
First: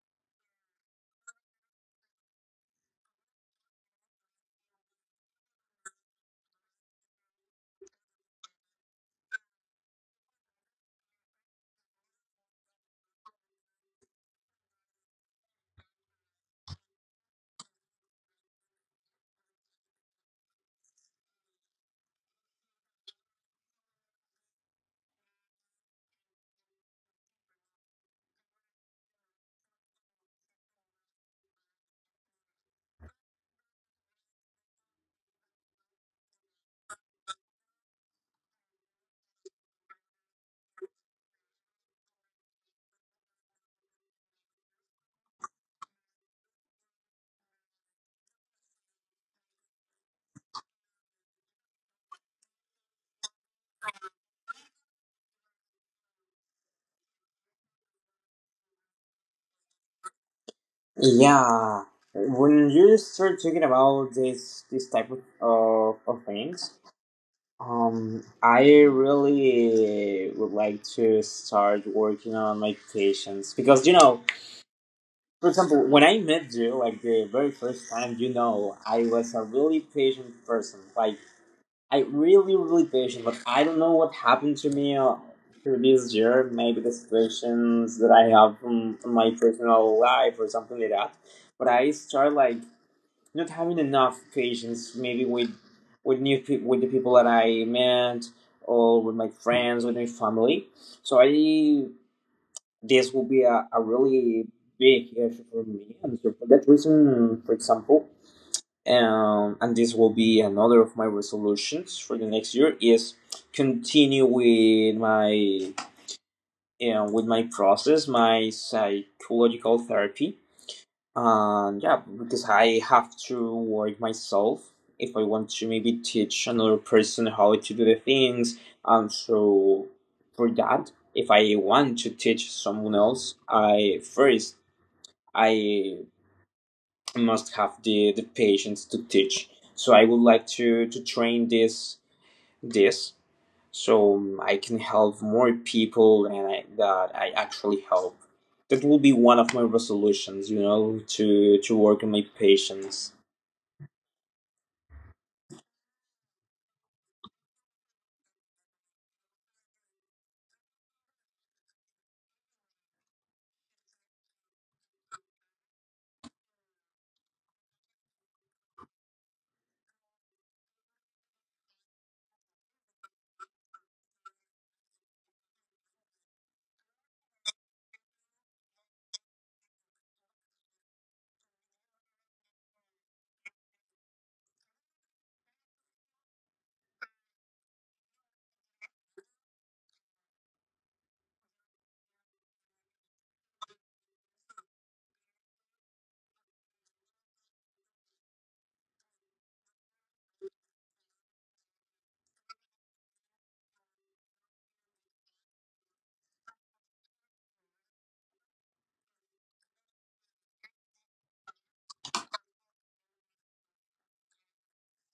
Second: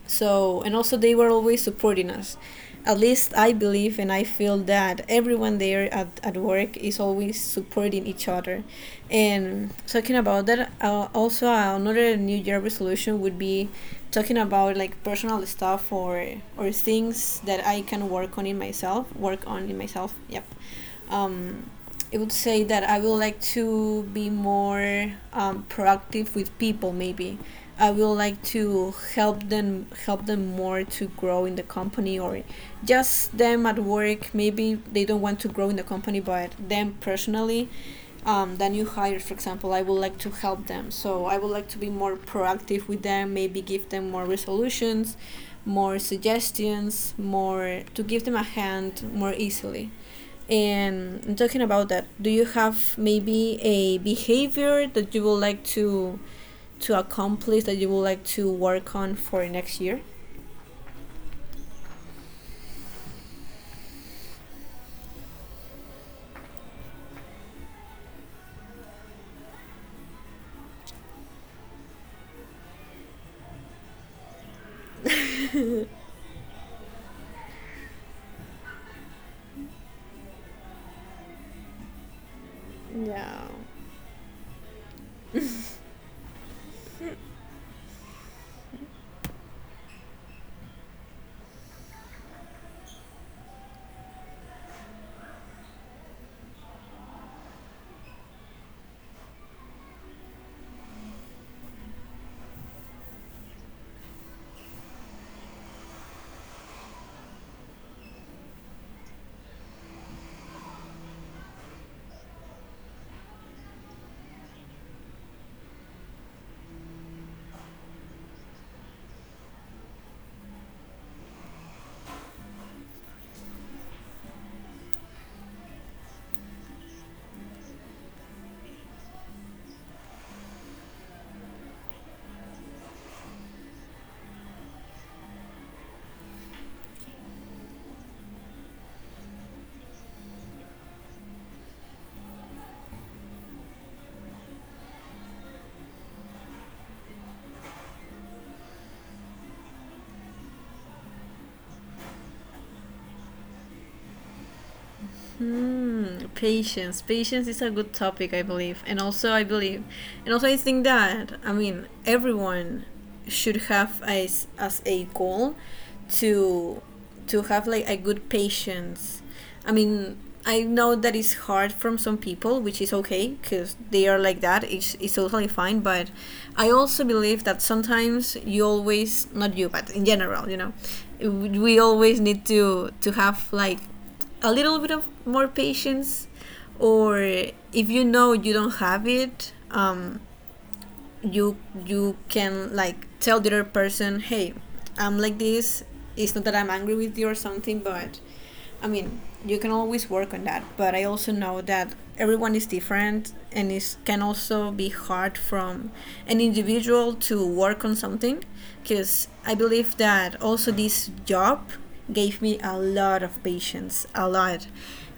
So, and also they were always supporting us. At least I believe and I feel that everyone there at work is always supporting each other. And talking about that, also another New Year resolution would be talking about like personal stuff or things that I can work on in myself, Yep. um, I would say that I would like to be more proactive with people. Maybe I would like to help them more to grow in the company, or just them at work. Maybe they don't want to grow in the company, but them personally, the new hires, for example, I would like to help them. So I would like to be more proactive with them. Maybe give them more resolutions, more suggestions, more to give them a hand more easily. And I'm talking about that, do you have maybe a behavior that you would like to accomplish that you would like to work on for next year? Yeah, when you start talking about this type of things, I really would like to start working on my patience because you know, for example, when I met you, like the very first time, you know, I was a really patient person, like I really patient, but Yeah. I don't know what happened to me. Through this year, maybe the situations that I have from, my personal life or something like that, but I start like not having enough patience maybe with new people, with the people that I met or with my friends, with my family. So I this will be a, really big issue for me, and so for that reason for example and this will be another of my resolutions for the next year is continue with my, you know, with my process, my psychological therapy, and yeah, because I have to work myself if I want to maybe teach another person how to do the things. And so for that, if I want to teach someone else, I first I must have the patience to teach. So I would like to train this so I can help more people and that I actually help. That will be one of my resolutions, you know, to work on my patience. Hmm, patience. Patience is a good topic, I believe. And also, I think that, I mean, everyone should have as a goal to to have like a good patience. I mean, I know that it's hard from some people, which is okay because they are like that. It's totally fine. But I also believe that sometimes you always, not you, but in general, you know, we always need to have like a little bit of more patience, or if you know you don't have it, you you can like tell the other person, hey, I'm like this. It's not that I'm angry with you or something, but I mean, you can always work on that. But I also know that everyone is different, and it can also be hard from an individual to work on something. Because I believe that also this job gave me a lot of patience, a lot.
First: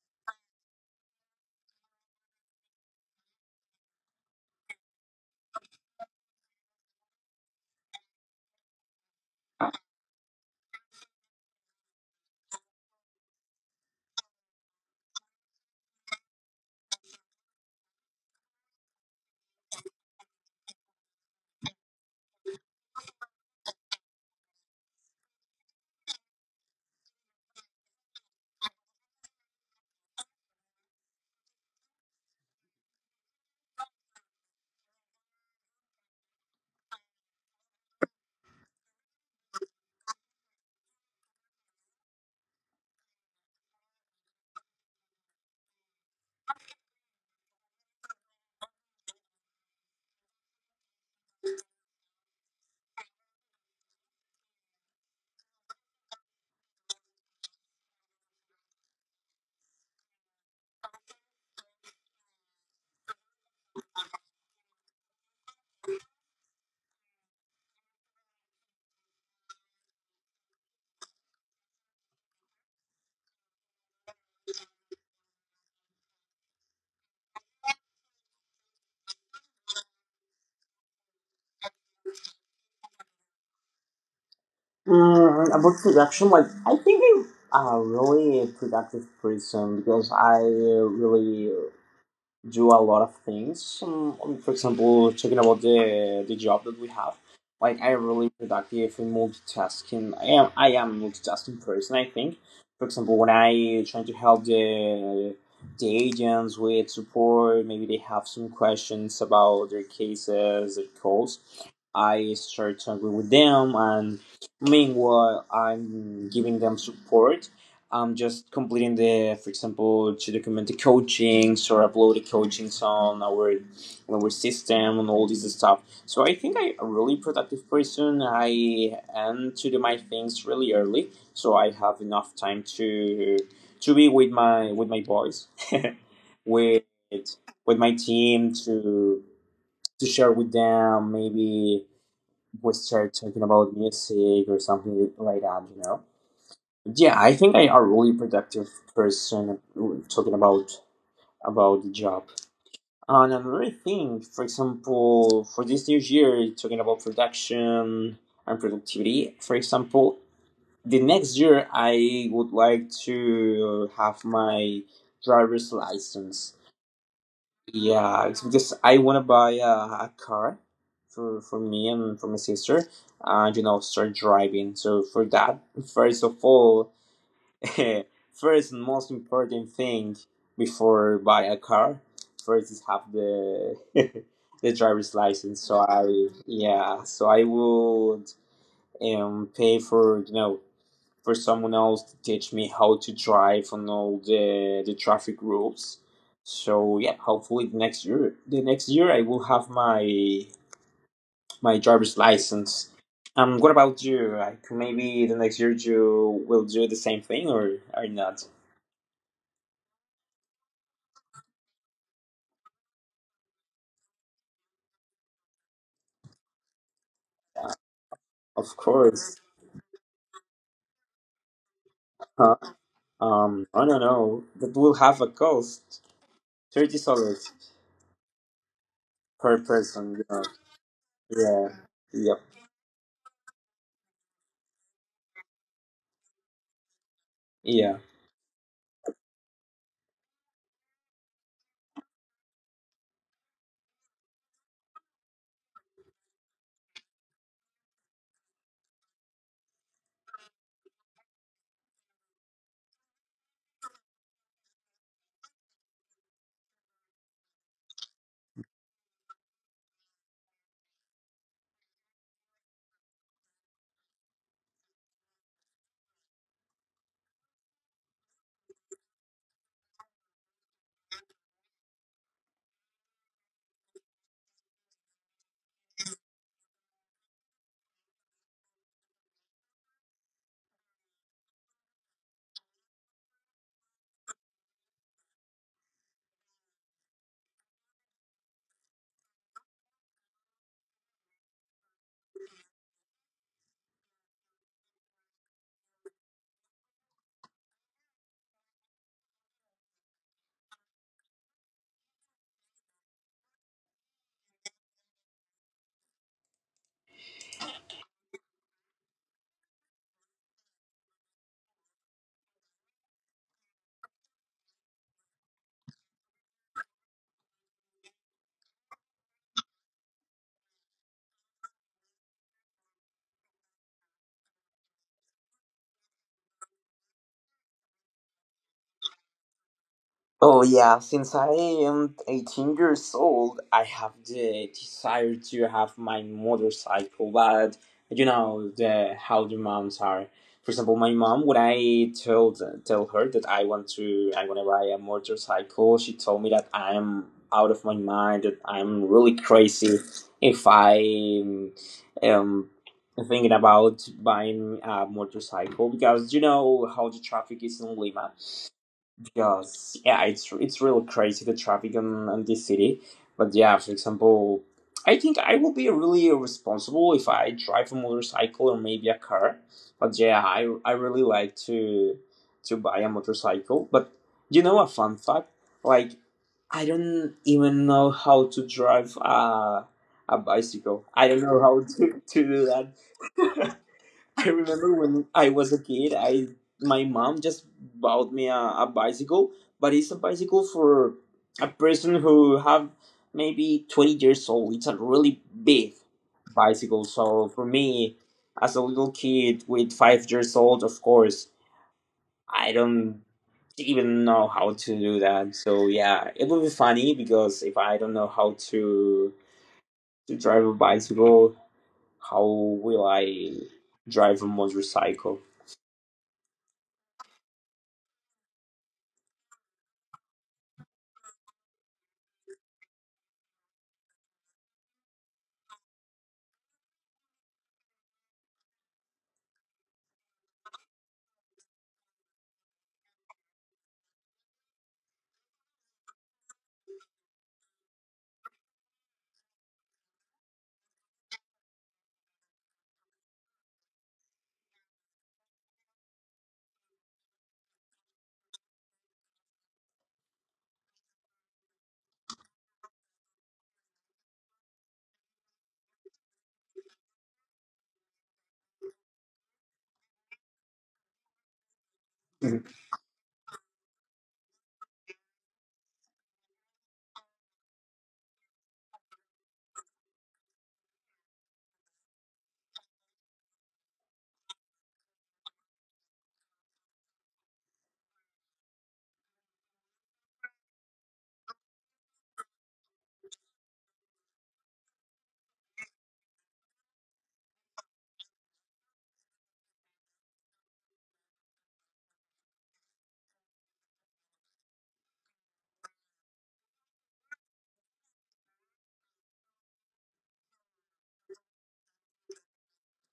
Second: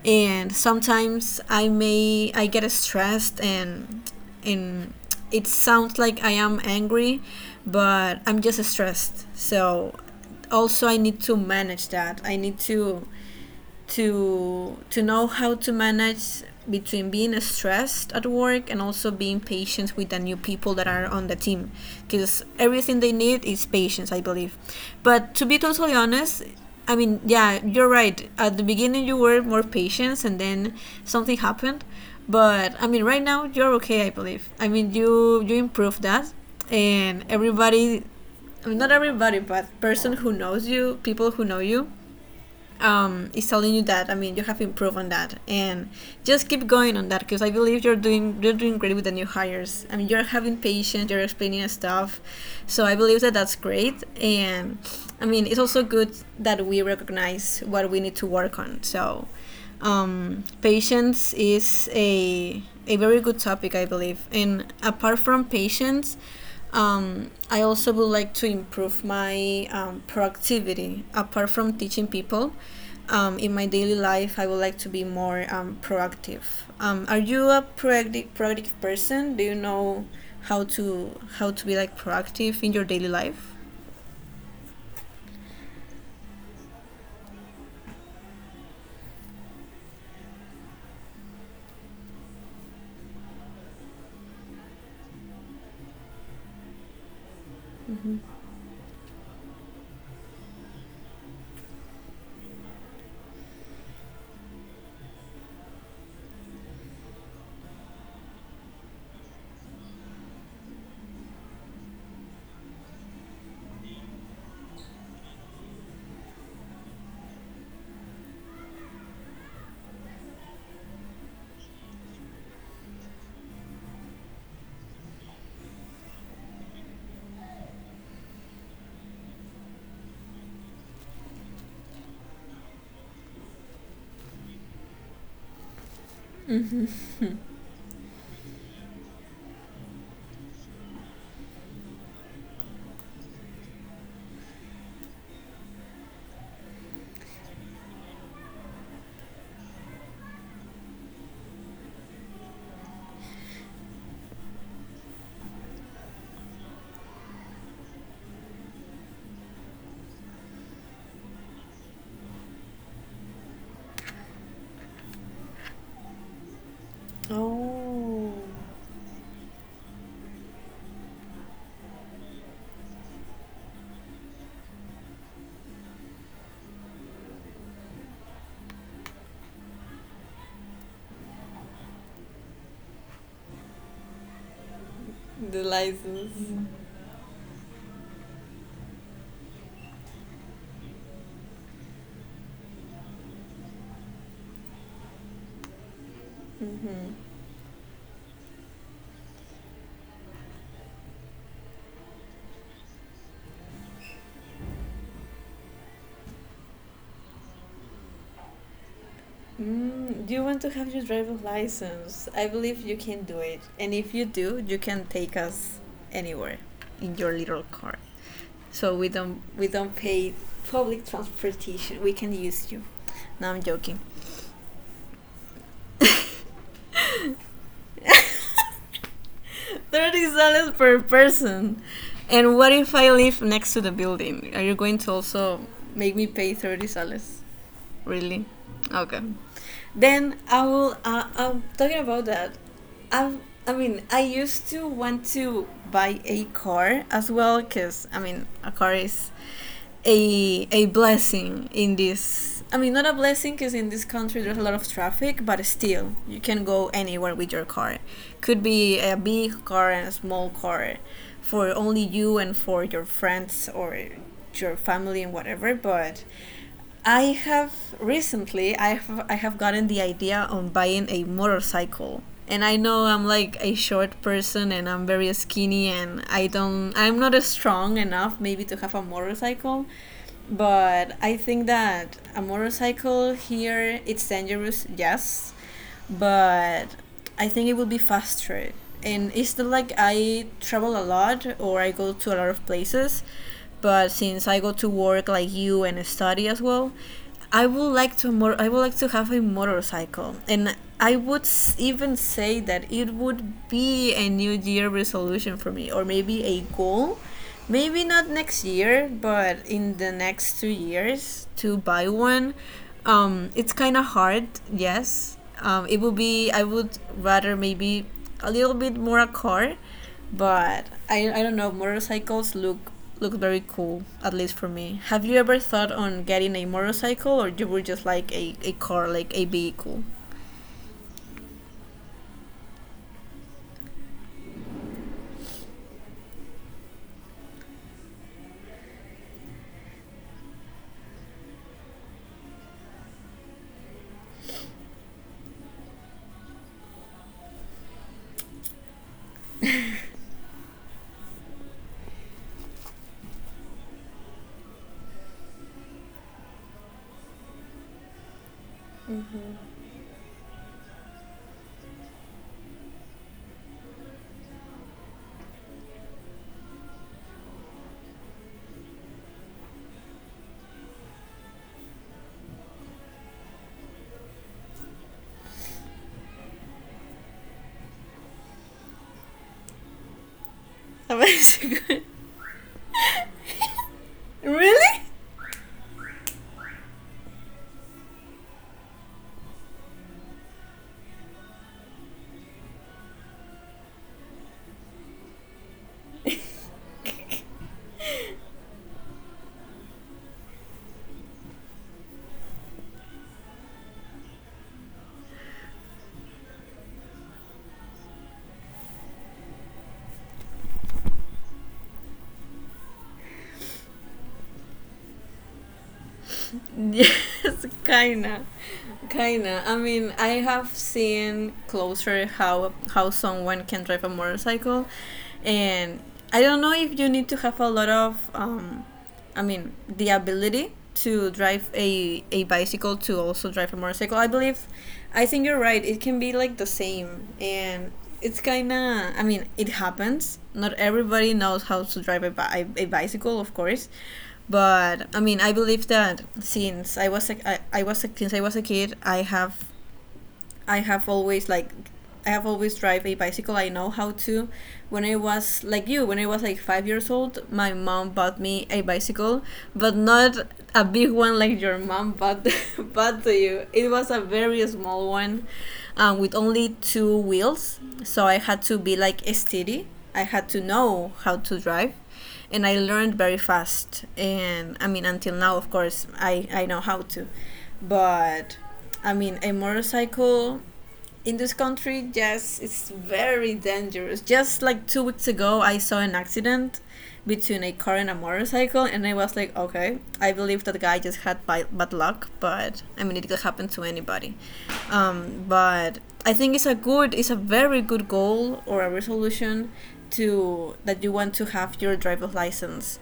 And sometimes I get stressed, and it sounds like I am angry, but I'm just stressed. So also I need to manage that. I need to to know how to manage between being stressed at work and also being patient with the new people that are on the team, because everything they need is patience, I believe. But to be totally honest, I mean, yeah, you're right, at the beginning you were more patient and then something happened. But I mean, right now you're okay, I believe. I mean, you improved that, and everybody, I mean, not everybody, but person who knows you, people who know you, is telling you that. I mean, you have improved on that, and just keep going on that because I believe you're doing great with the new hires. I mean, you're having patience, you're explaining stuff, so I believe that that's great. And I mean, it's also good that we recognize what we need to work on. So, patience is a very good topic, I believe. And apart from patience, I also would like to improve my proactivity. Apart from teaching people, in my daily life, I would like to be more proactive. Are you a proactive person? Do you know how to be like proactive in your daily life? Mm, about production, like I think I'm a really productive person because I really do a lot of things. For example, talking about the job that we have, like I'm really productive in multitasking. I am multitasking person. I think, for example, when I try to help the agents with support, maybe they have some questions about their cases, their calls. I start to agree with them, and meanwhile, I'm giving them support. I'm just completing the, for example, to document the coachings or upload the coachings on our system and all this stuff. So I think I'm a really productive person. I end to do my things really early, so I have enough time to be with my boys, [laughs] with my team to share with them maybe we start talking about music or something like that, you know. Yeah, I think I am a really productive person talking about the job. And another thing, for example, for this new year, talking about production and productivity, for example, the next year I would like to have my driver's license. Yeah, Oh, it's because I want to buy a car for me and for my sister, and you know start driving. So for that, first of all, [laughs] first and most important thing before buy a car, first is have the [laughs] the driver's license. the So I license. Yeah, so I would pay for for someone else to teach me how to drive on all the traffic rules. So yeah, hopefully the next year I will have my driver's license. What about you? Like maybe the next year you will do the same thing or not? Mm, do you want to have your driver's license? I believe you can do it. And if you do, you can take us anywhere in your little car. Of So course. We don't pay public transportation. We can Huh? use you. No, I'm I joking. don't know, that will have a cost. $30 per [laughs] person, you Thirty know. dollars per Yeah. person. Yep. And what if I live next to the building? Are you going to also make me pay $30? Yeah. Really? Okay. Then I will. I'm talking about that. I. I mean, I used to want to buy a car as well, cause I mean, a car is a blessing in this. I mean, not a blessing, cause in this country there's a lot of traffic, but still, you can go anywhere with your car. Could be a big car and a small car, for only you and for your friends or your family and whatever. But I have recently I have gotten the idea on buying a motorcycle. And I know I'm like a short person and I'm very skinny and I'm not strong enough maybe to have a motorcycle. But I think that a motorcycle here it's dangerous, yes, but I think it would be faster. And it's not like I travel a lot or I go to a lot of places, but since I go to work like you and study as well, I would like to more. I would like to have a motorcycle, and even say that it would be a New Year resolution for me, or maybe a goal. Maybe not next year, but in the next two years to buy one. It's kind of hard, yes, it would be I would rather maybe a little bit more a car, but I don't know, motorcycles look very cool at least for me. Have you ever thought on getting a motorcycle, or you were just like a car like a vehicle? Oh yeah, since I am 18 years old, I have the desire to have my motorcycle, but you know the how the moms are. For example, my mom, when I told tell her that I want to buy a motorcycle, she told me that I'm out of my mind, that I'm really crazy if I um thinking about buying a motorcycle, because you know how the traffic is in Lima, because yeah, it's really crazy the traffic on this city. But yeah, for example, I think I will be really irresponsible if I drive a motorcycle or maybe a car. But yeah, I really like to buy a motorcycle. But you know, a fun fact, like I don't even know how to drive a bicycle. I don't know how [laughs] to do that. [laughs] [laughs] I remember Really? when I was a kid, I my mom just bought me a bicycle, but it's a bicycle for a person who have maybe 20 years old. It's a really big bicycle. So for me, as a little kid with 5 years old, of course, I don't even know how to do that. So yeah, it would be funny because if I don't know how to drive a bicycle, how will I drive a motorcycle? Yes, kinda. Kinda. I mean, I have seen closer how someone can drive a motorcycle, and I don't know if you need to have a lot of, I mean, the ability to drive a bicycle to also drive a motorcycle. I believe, I think you're right. It can be like the same, and it's kind of, I mean, it happens, not everybody knows how to drive a bicycle, of course, but I mean, I believe that since I was a kid, I have always like I have always drive a bicycle. I know how to. When I was like you, when I was like five years old, my mom bought me a bicycle, but not a big one like your mom bought [laughs] [laughs] bought to you. It was a very small one, with only two wheels. So I had to be like steady. I had to know how to drive, and I learned very fast. And I mean, until now, of course, I know how to, but I mean, a motorcycle in this country, yes, it's very dangerous. Just like two weeks ago, I saw an accident between a car and a motorcycle, and I was like, okay, I believe that guy just had bad luck, but I mean, it could happen to anybody. But I think it's it's a very good goal or a resolution to that you want to have your driver's license.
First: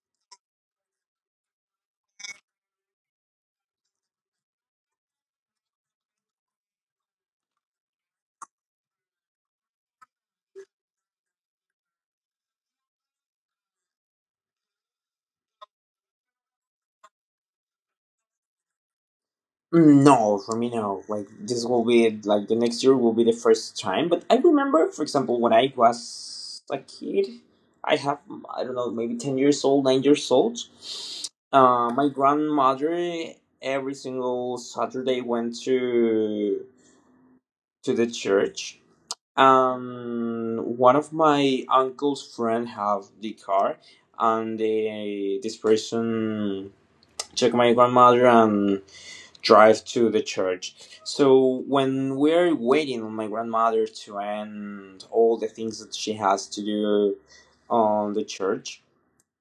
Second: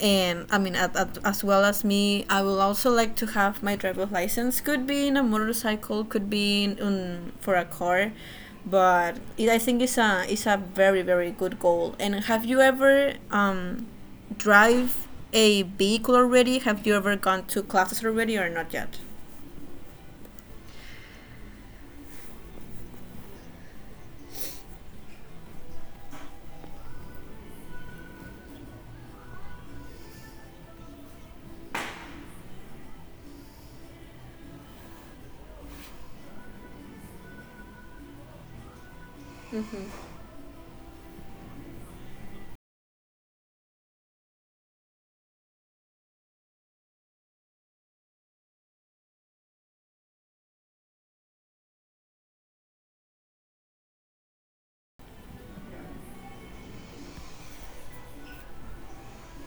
And I mean as well as me, I will also like to have my driver's license. Could be in a motorcycle, could be in for a car. But I think it's a very very good goal. And have you ever drive a vehicle already? Have you ever gone to classes already or not yet? Mm, no, for me, no. Like this will be like the next year will be the first time. But I remember, for example, when I was a kid, I have I don't know, maybe 10 years old, 9 years old. My grandmother every single Saturday went to the church. One of my uncle's friend have the car, and this person took my grandmother and drive to the church. So when we're waiting on my grandmother to end all the things that she has to do on the church,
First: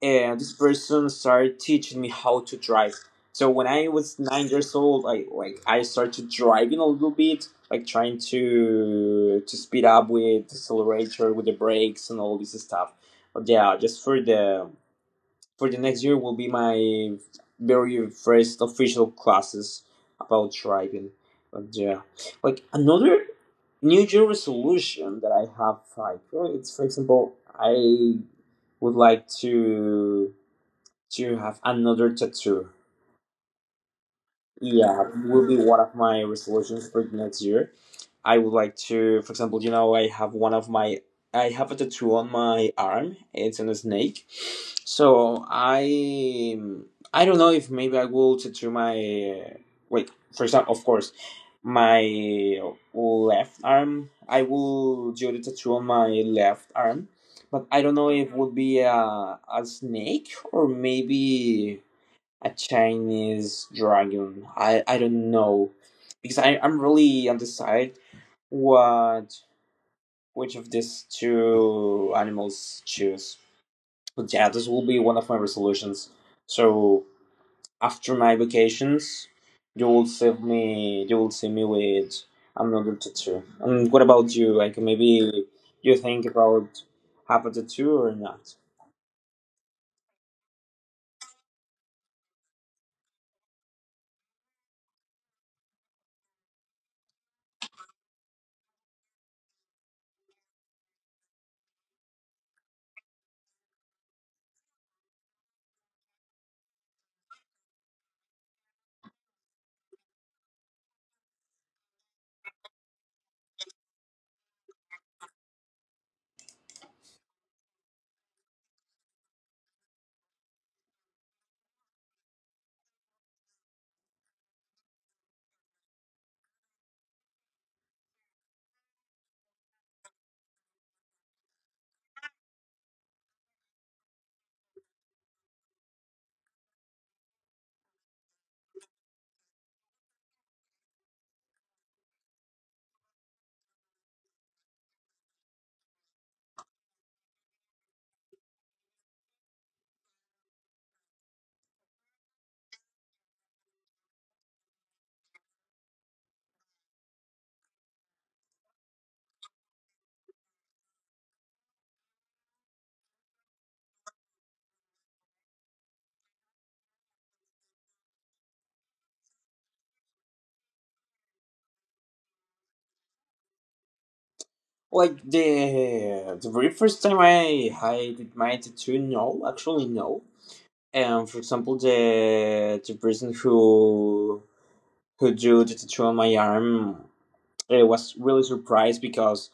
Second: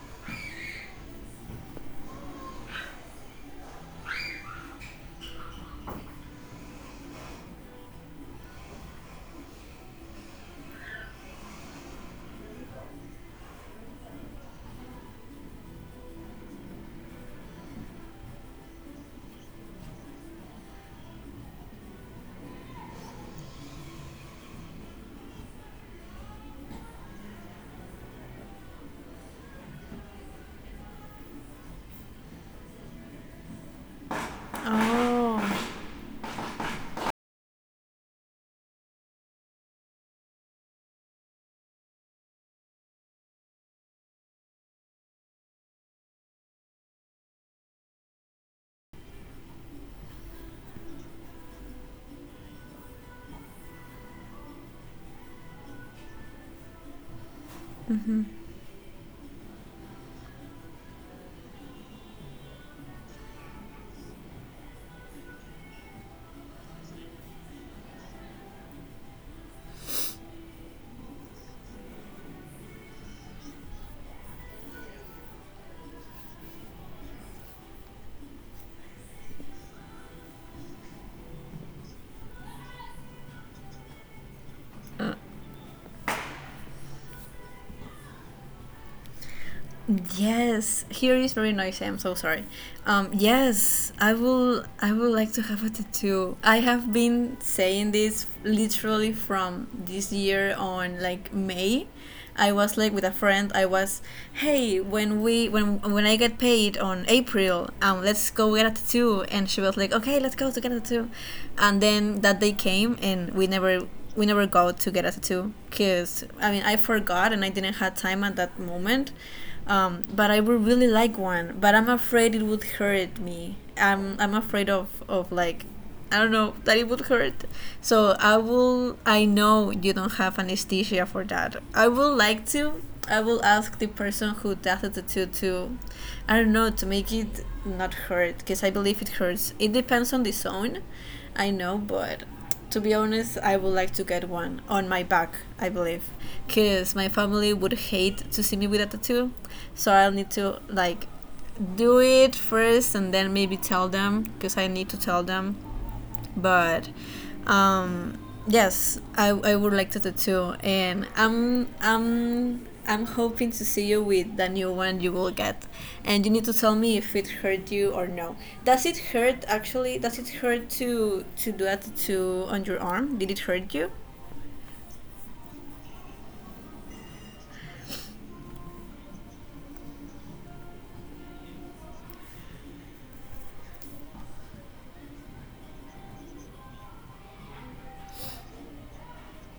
and this person started teaching me how to drive. So when I was 9 years old, I like I started driving a little bit, like trying to speed up with the accelerator, with the brakes, and all this stuff. But yeah, just for the next year will be my very first official classes about driving. But yeah, like another New Year resolution that I have, like well, it's for example, I would like to have another tattoo. Yeah, will be Oh, one of my resolutions for the next year. I would like to, for example, you know, I have a tattoo on my arm. It's on a snake. So I, I don't know if maybe I will tattoo my, wait, for example, of course, my left arm. I will do the tattoo on my left arm, but I don't know if it would be a snake or maybe a Chinese dragon. I don't know because I'm really undecided, what? Which of these two animals choose? But yeah, this will be one of my resolutions. So after my vacations, you will see me. You will see me with another tattoo. And what about you? Like maybe you think about have a tattoo or not? yes, here is very noisy. I'm so sorry. Yes, I will. I would like to have a tattoo. I have been saying this literally from this year on, like May. I was like with a friend. I was, hey, when we when I get paid on April, let's go get a tattoo. And she was like, okay, let's go to get a tattoo. And then that day came, and we never go to get a tattoo because I mean I forgot and I didn't have time at that moment. But I would really like one. But I'm afraid it would hurt me. I'm afraid of like, I don't know, that it would hurt. So I will. I know you don't have anesthesia for that. I would like to. I will ask the person who does the tattoo to, I don't know, to make it not hurt because I believe it hurts. It depends on the zone, I know, but to be honest, I would like to get one on my back, I believe, because my family would hate to see me with a tattoo. So I'll need to like do it first and then maybe tell them because I need to tell them. But um yes, I would like to tattoo, and I'm hoping to see you with the new one you will get. And you need to tell me if it hurt you or no. Does it hurt? Actually, does it hurt to do a tattoo on your arm? Did it hurt you? Like the very first time I did my tattoo, no, actually no. And for example, the person who drew the tattoo on my arm was really surprised because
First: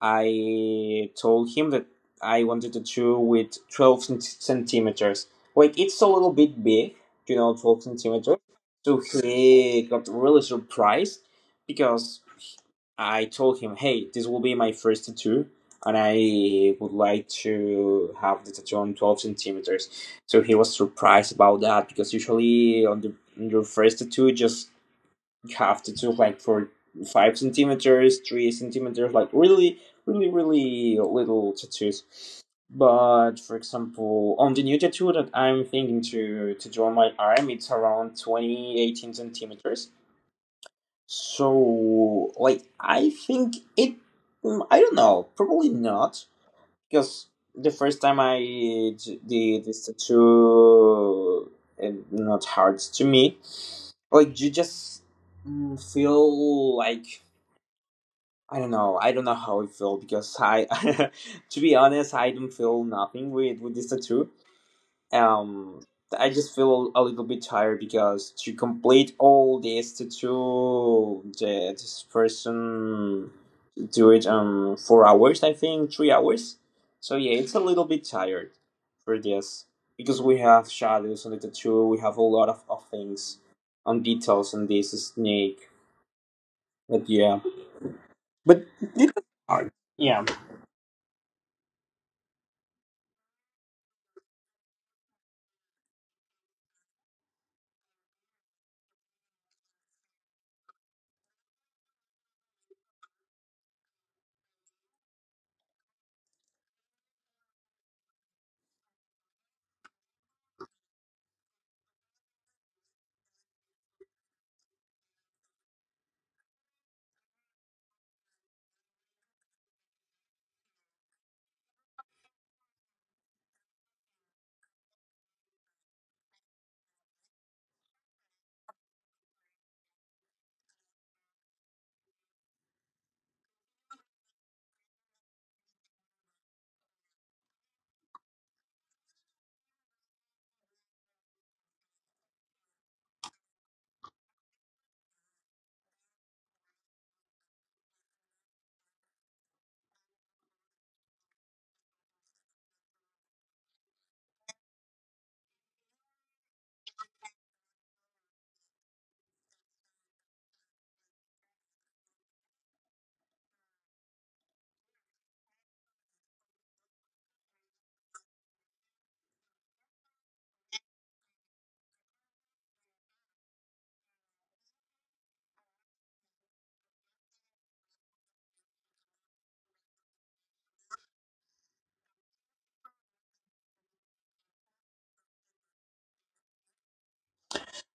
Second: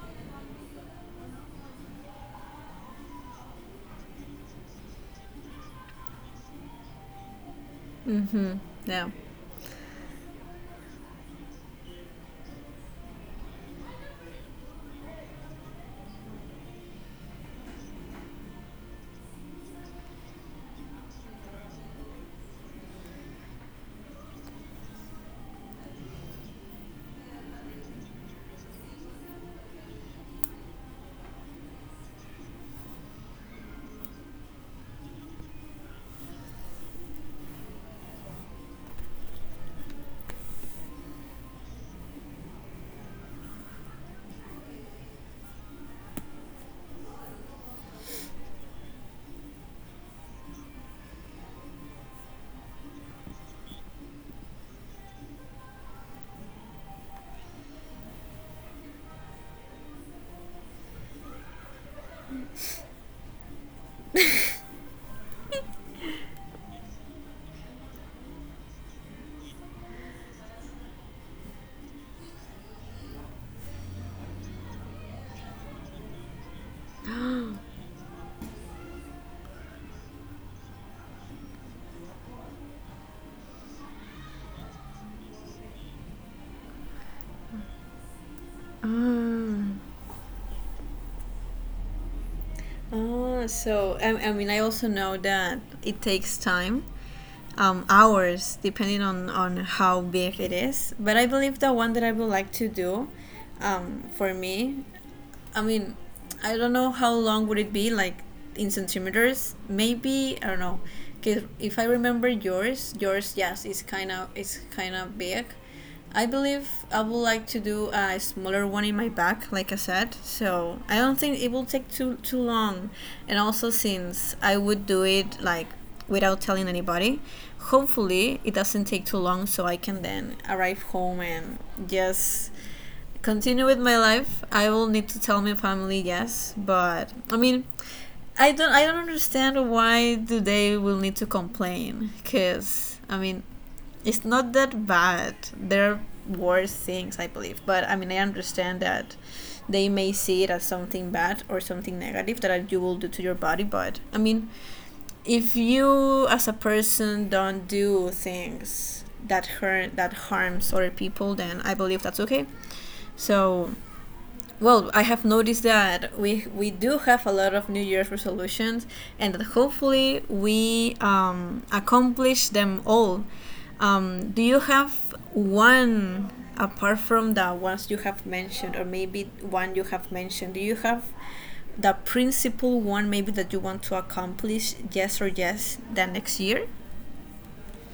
I told him that I wanted a tattoo with centimeters. Like, it's a little bit big, you know, 12 centimeters. So No. he got really surprised because I told him, hey, this will be my first tattoo. And I would like to have the tattoo on 12 centimeters. So he was surprised about that because usually on your first tattoo, just you have to do like for 5 centimeters, 3 centimeters, like really, really, really little tattoos. But for example, on the new tattoo that I'm thinking to draw on my arm, it's around 2018 centimeters. So like I think it, mm, I don't know, probably not because the first time I did this tattoo, it not hard to me, like you just mm, feel like I don't know. I don't know how it feel because I, [laughs] to be honest, I don't feel nothing with with this tattoo. um I just feel a little bit tired because to complete all this, to this person do it 4 hours, I think 3 hours. So yeah, it's a little bit tired for this because we have shadows on the tattoo. We have a lot of things on details on this snake. But yeah, but it's hard, um, yeah. Oh, so I mean, I also know that it takes time, hours, depending on how big it is. But I believe the one that I would like to do, for me, I mean, I don't know how long would it be, like in centimeters. Maybe I don't know, 'cause if I remember yours, yours is is kind of big. I believe I would like to do a smaller one in my back, like I said. So I don't think it will take too long. And also, since I would do it like without telling anybody, hopefully it doesn't take too long so I can then arrive home and just continue with my life. I will need to tell my family, yes, but I mean I don't understand why do they will need to complain, cuz I mean it's not that bad. There are worse things, I believe. But I mean, I understand that they may see it as something bad or something negative that you will do to your body. But I mean, if you as a person don't do things that harms other people, then I believe that's okay. So, well, I have noticed that we do have a lot of New Year's resolutions, and that hopefully we accomplish them all. Do you have one apart from the ones you have mentioned, or maybe one you have mentioned? Do you have the principal one maybe that you want to accomplish, yes or yes, the next year?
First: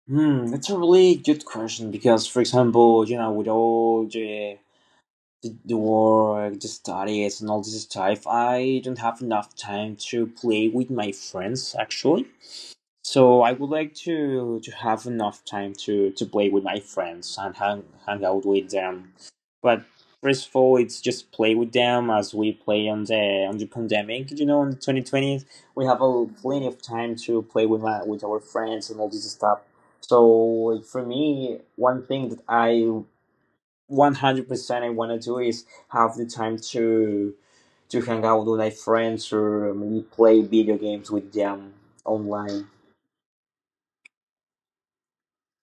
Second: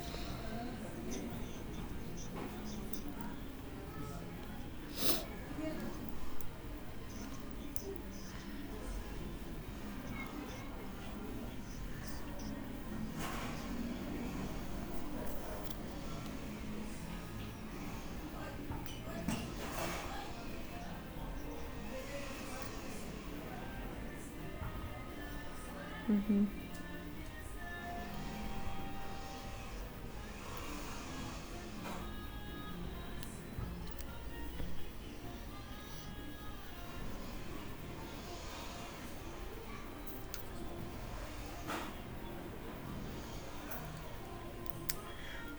Hmm, that's a really good question because for example you know with all the work, the studies, and all this stuff, I don't have enough time to play with my friends actually. So I would like to have enough time to play with my friends and hang out with them. But first of all, it's just play with them as we play on the pandemic. You know, in 2020, we have a plenty of time to play with my, with our friends and all this stuff. So like, for me, one thing that I 100% I want to do is have the time to hang out with my friends or maybe play video games with them online.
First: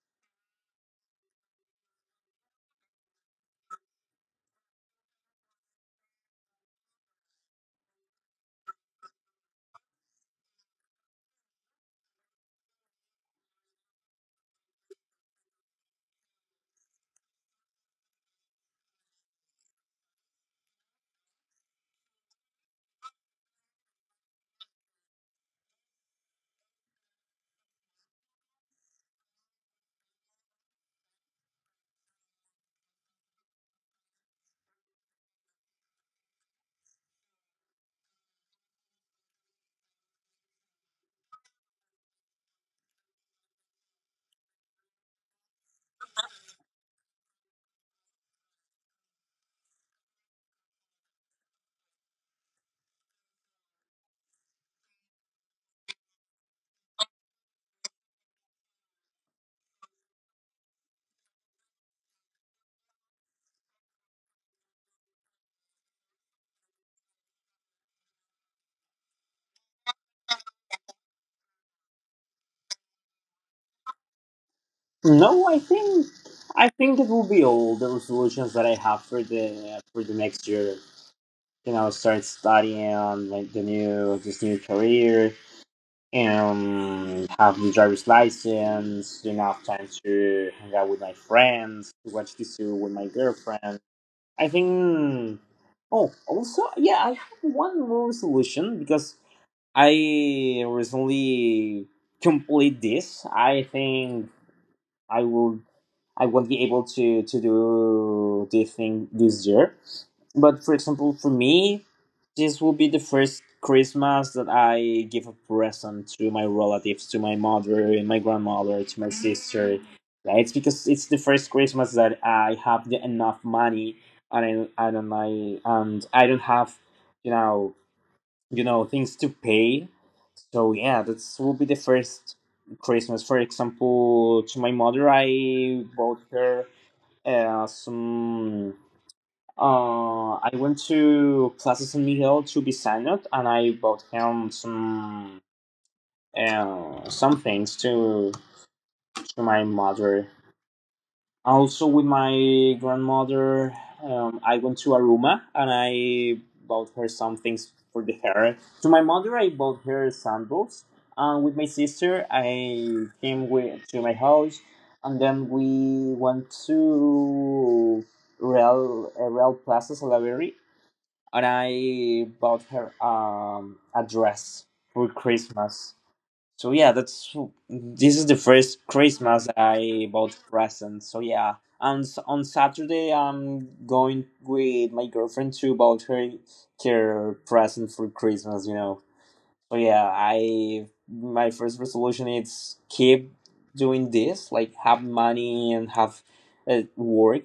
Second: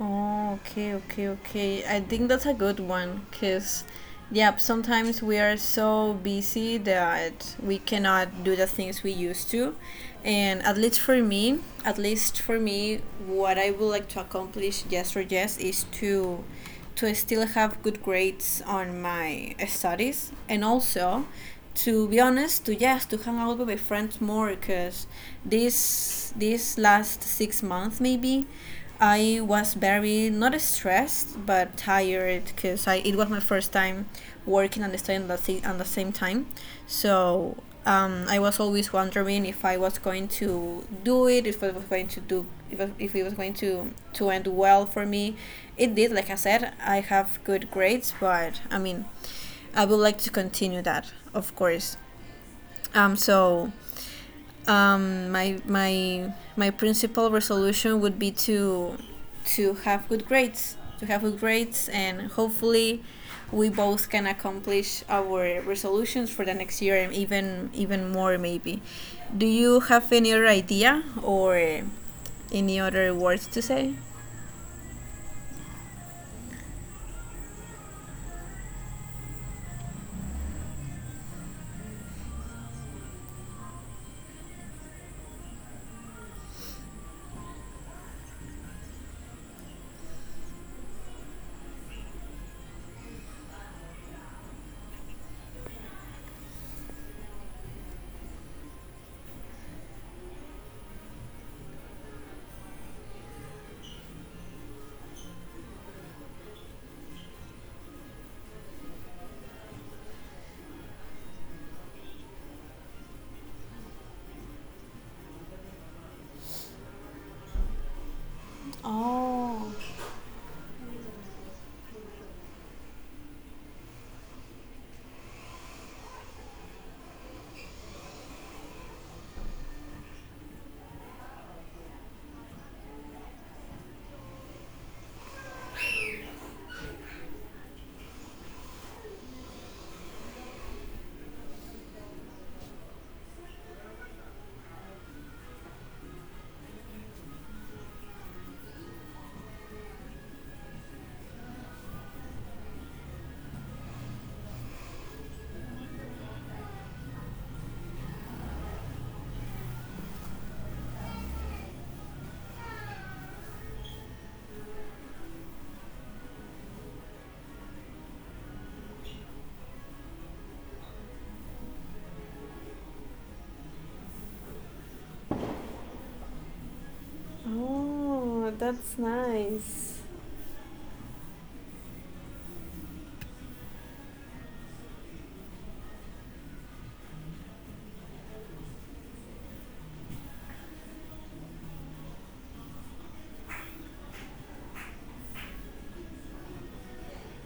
Oh, okay, okay, okay. I think that's a good one because, yep, sometimes we are so busy that we cannot do the things we used to. And at least for me, at least for me, what I would like to accomplish, yes or yes, is to still have good grades on my studies, and also to be honest, to yes to hang out with my friends more because this last 6 months maybe I was very not stressed but tired because I it was my first time working and studying at the, at the same time. So I was always wondering if I was going to do it, if I was going to do, if it was going to end well for me. It did, like I said, I have good grades, but I mean, I would like to continue that, of course. Um, so my principal resolution would be to to have good grades, and hopefully we both can accomplish our resolutions for the next year, and even more maybe. Do you have any other idea or any other words to say? No, I think it will be all the resolutions that I have for the next year. You know, start studying on like the new this new career, and have the driver's license, enough time to hang out with my friends, watch this with my girlfriend, I think. Oh, also, yeah, I have one more solution because I recently complete this. I think I will I won't be able to do the thing this year. But for example, for me, this will be the first Christmas that I give a present to my relatives, to my mother, and my grandmother, to my Oh, sister. Yeah, it's because it's the first Christmas that I have the enough money, and I and I and I don't have, you know, you know, things to pay. So yeah, that will be the first Christmas. For example, to my mother, I bought her some, I went to Plaza San Miguel to be signed, and I bought him some, some things to my mother. Also, with my grandmother, I went to Aruma, and I bought her some things for the hair. To my mother, I bought her sandals. And with my sister, I came to my house, and then we went to Real Plaza Salaberry, and I bought her a dress for Christmas. So yeah, that's, this is the oh, first that's Christmas nice. I bought presents. So yeah, and on Saturday I'm going with my girlfriend to bought her her present for Christmas, you know. So yeah, I my first resolution is keep doing this, like have money and have work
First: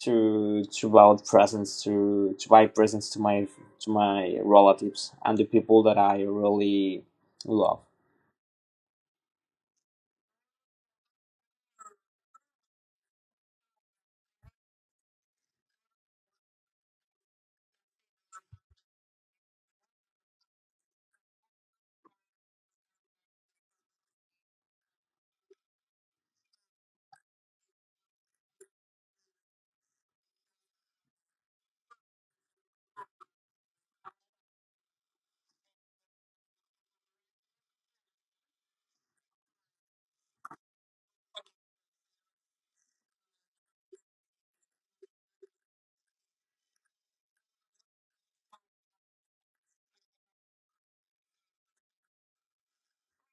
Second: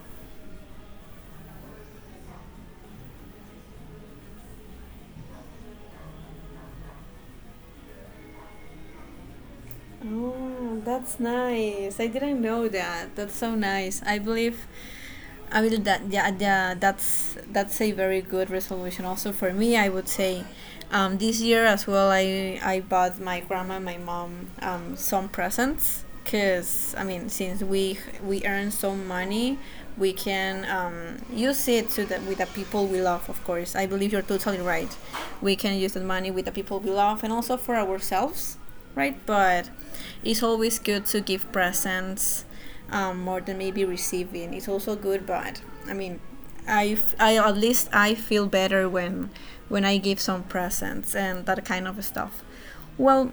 to buy presents, to buy presents to my relatives and the people that I really love. Oh, that's nice. I didn't know that. That's so nice. I believe I will that yeah, that's a very good resolution, also for me. I would say, this year as well, I bought my grandma and my mom some presents, because I mean, since we earn some money, we can use it with the people we love. Of course, I believe you're totally right. We can use the money with the people we love, and also for ourselves, right? But it's always good to give presents, more than maybe receiving. It's also good, but I mean, I, at least, I feel better when I give some presents and that kind of stuff. Well,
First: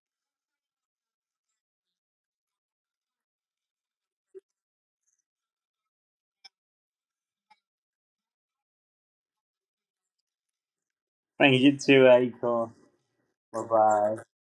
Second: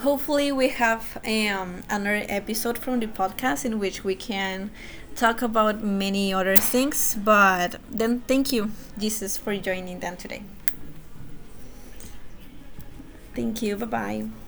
hopefully we have another episode from the podcast in which we can talk about many other things. But then, thank you, Jesus, for joining them today. Thank you too, Aiko. Thank Bye you. Bye bye. bye.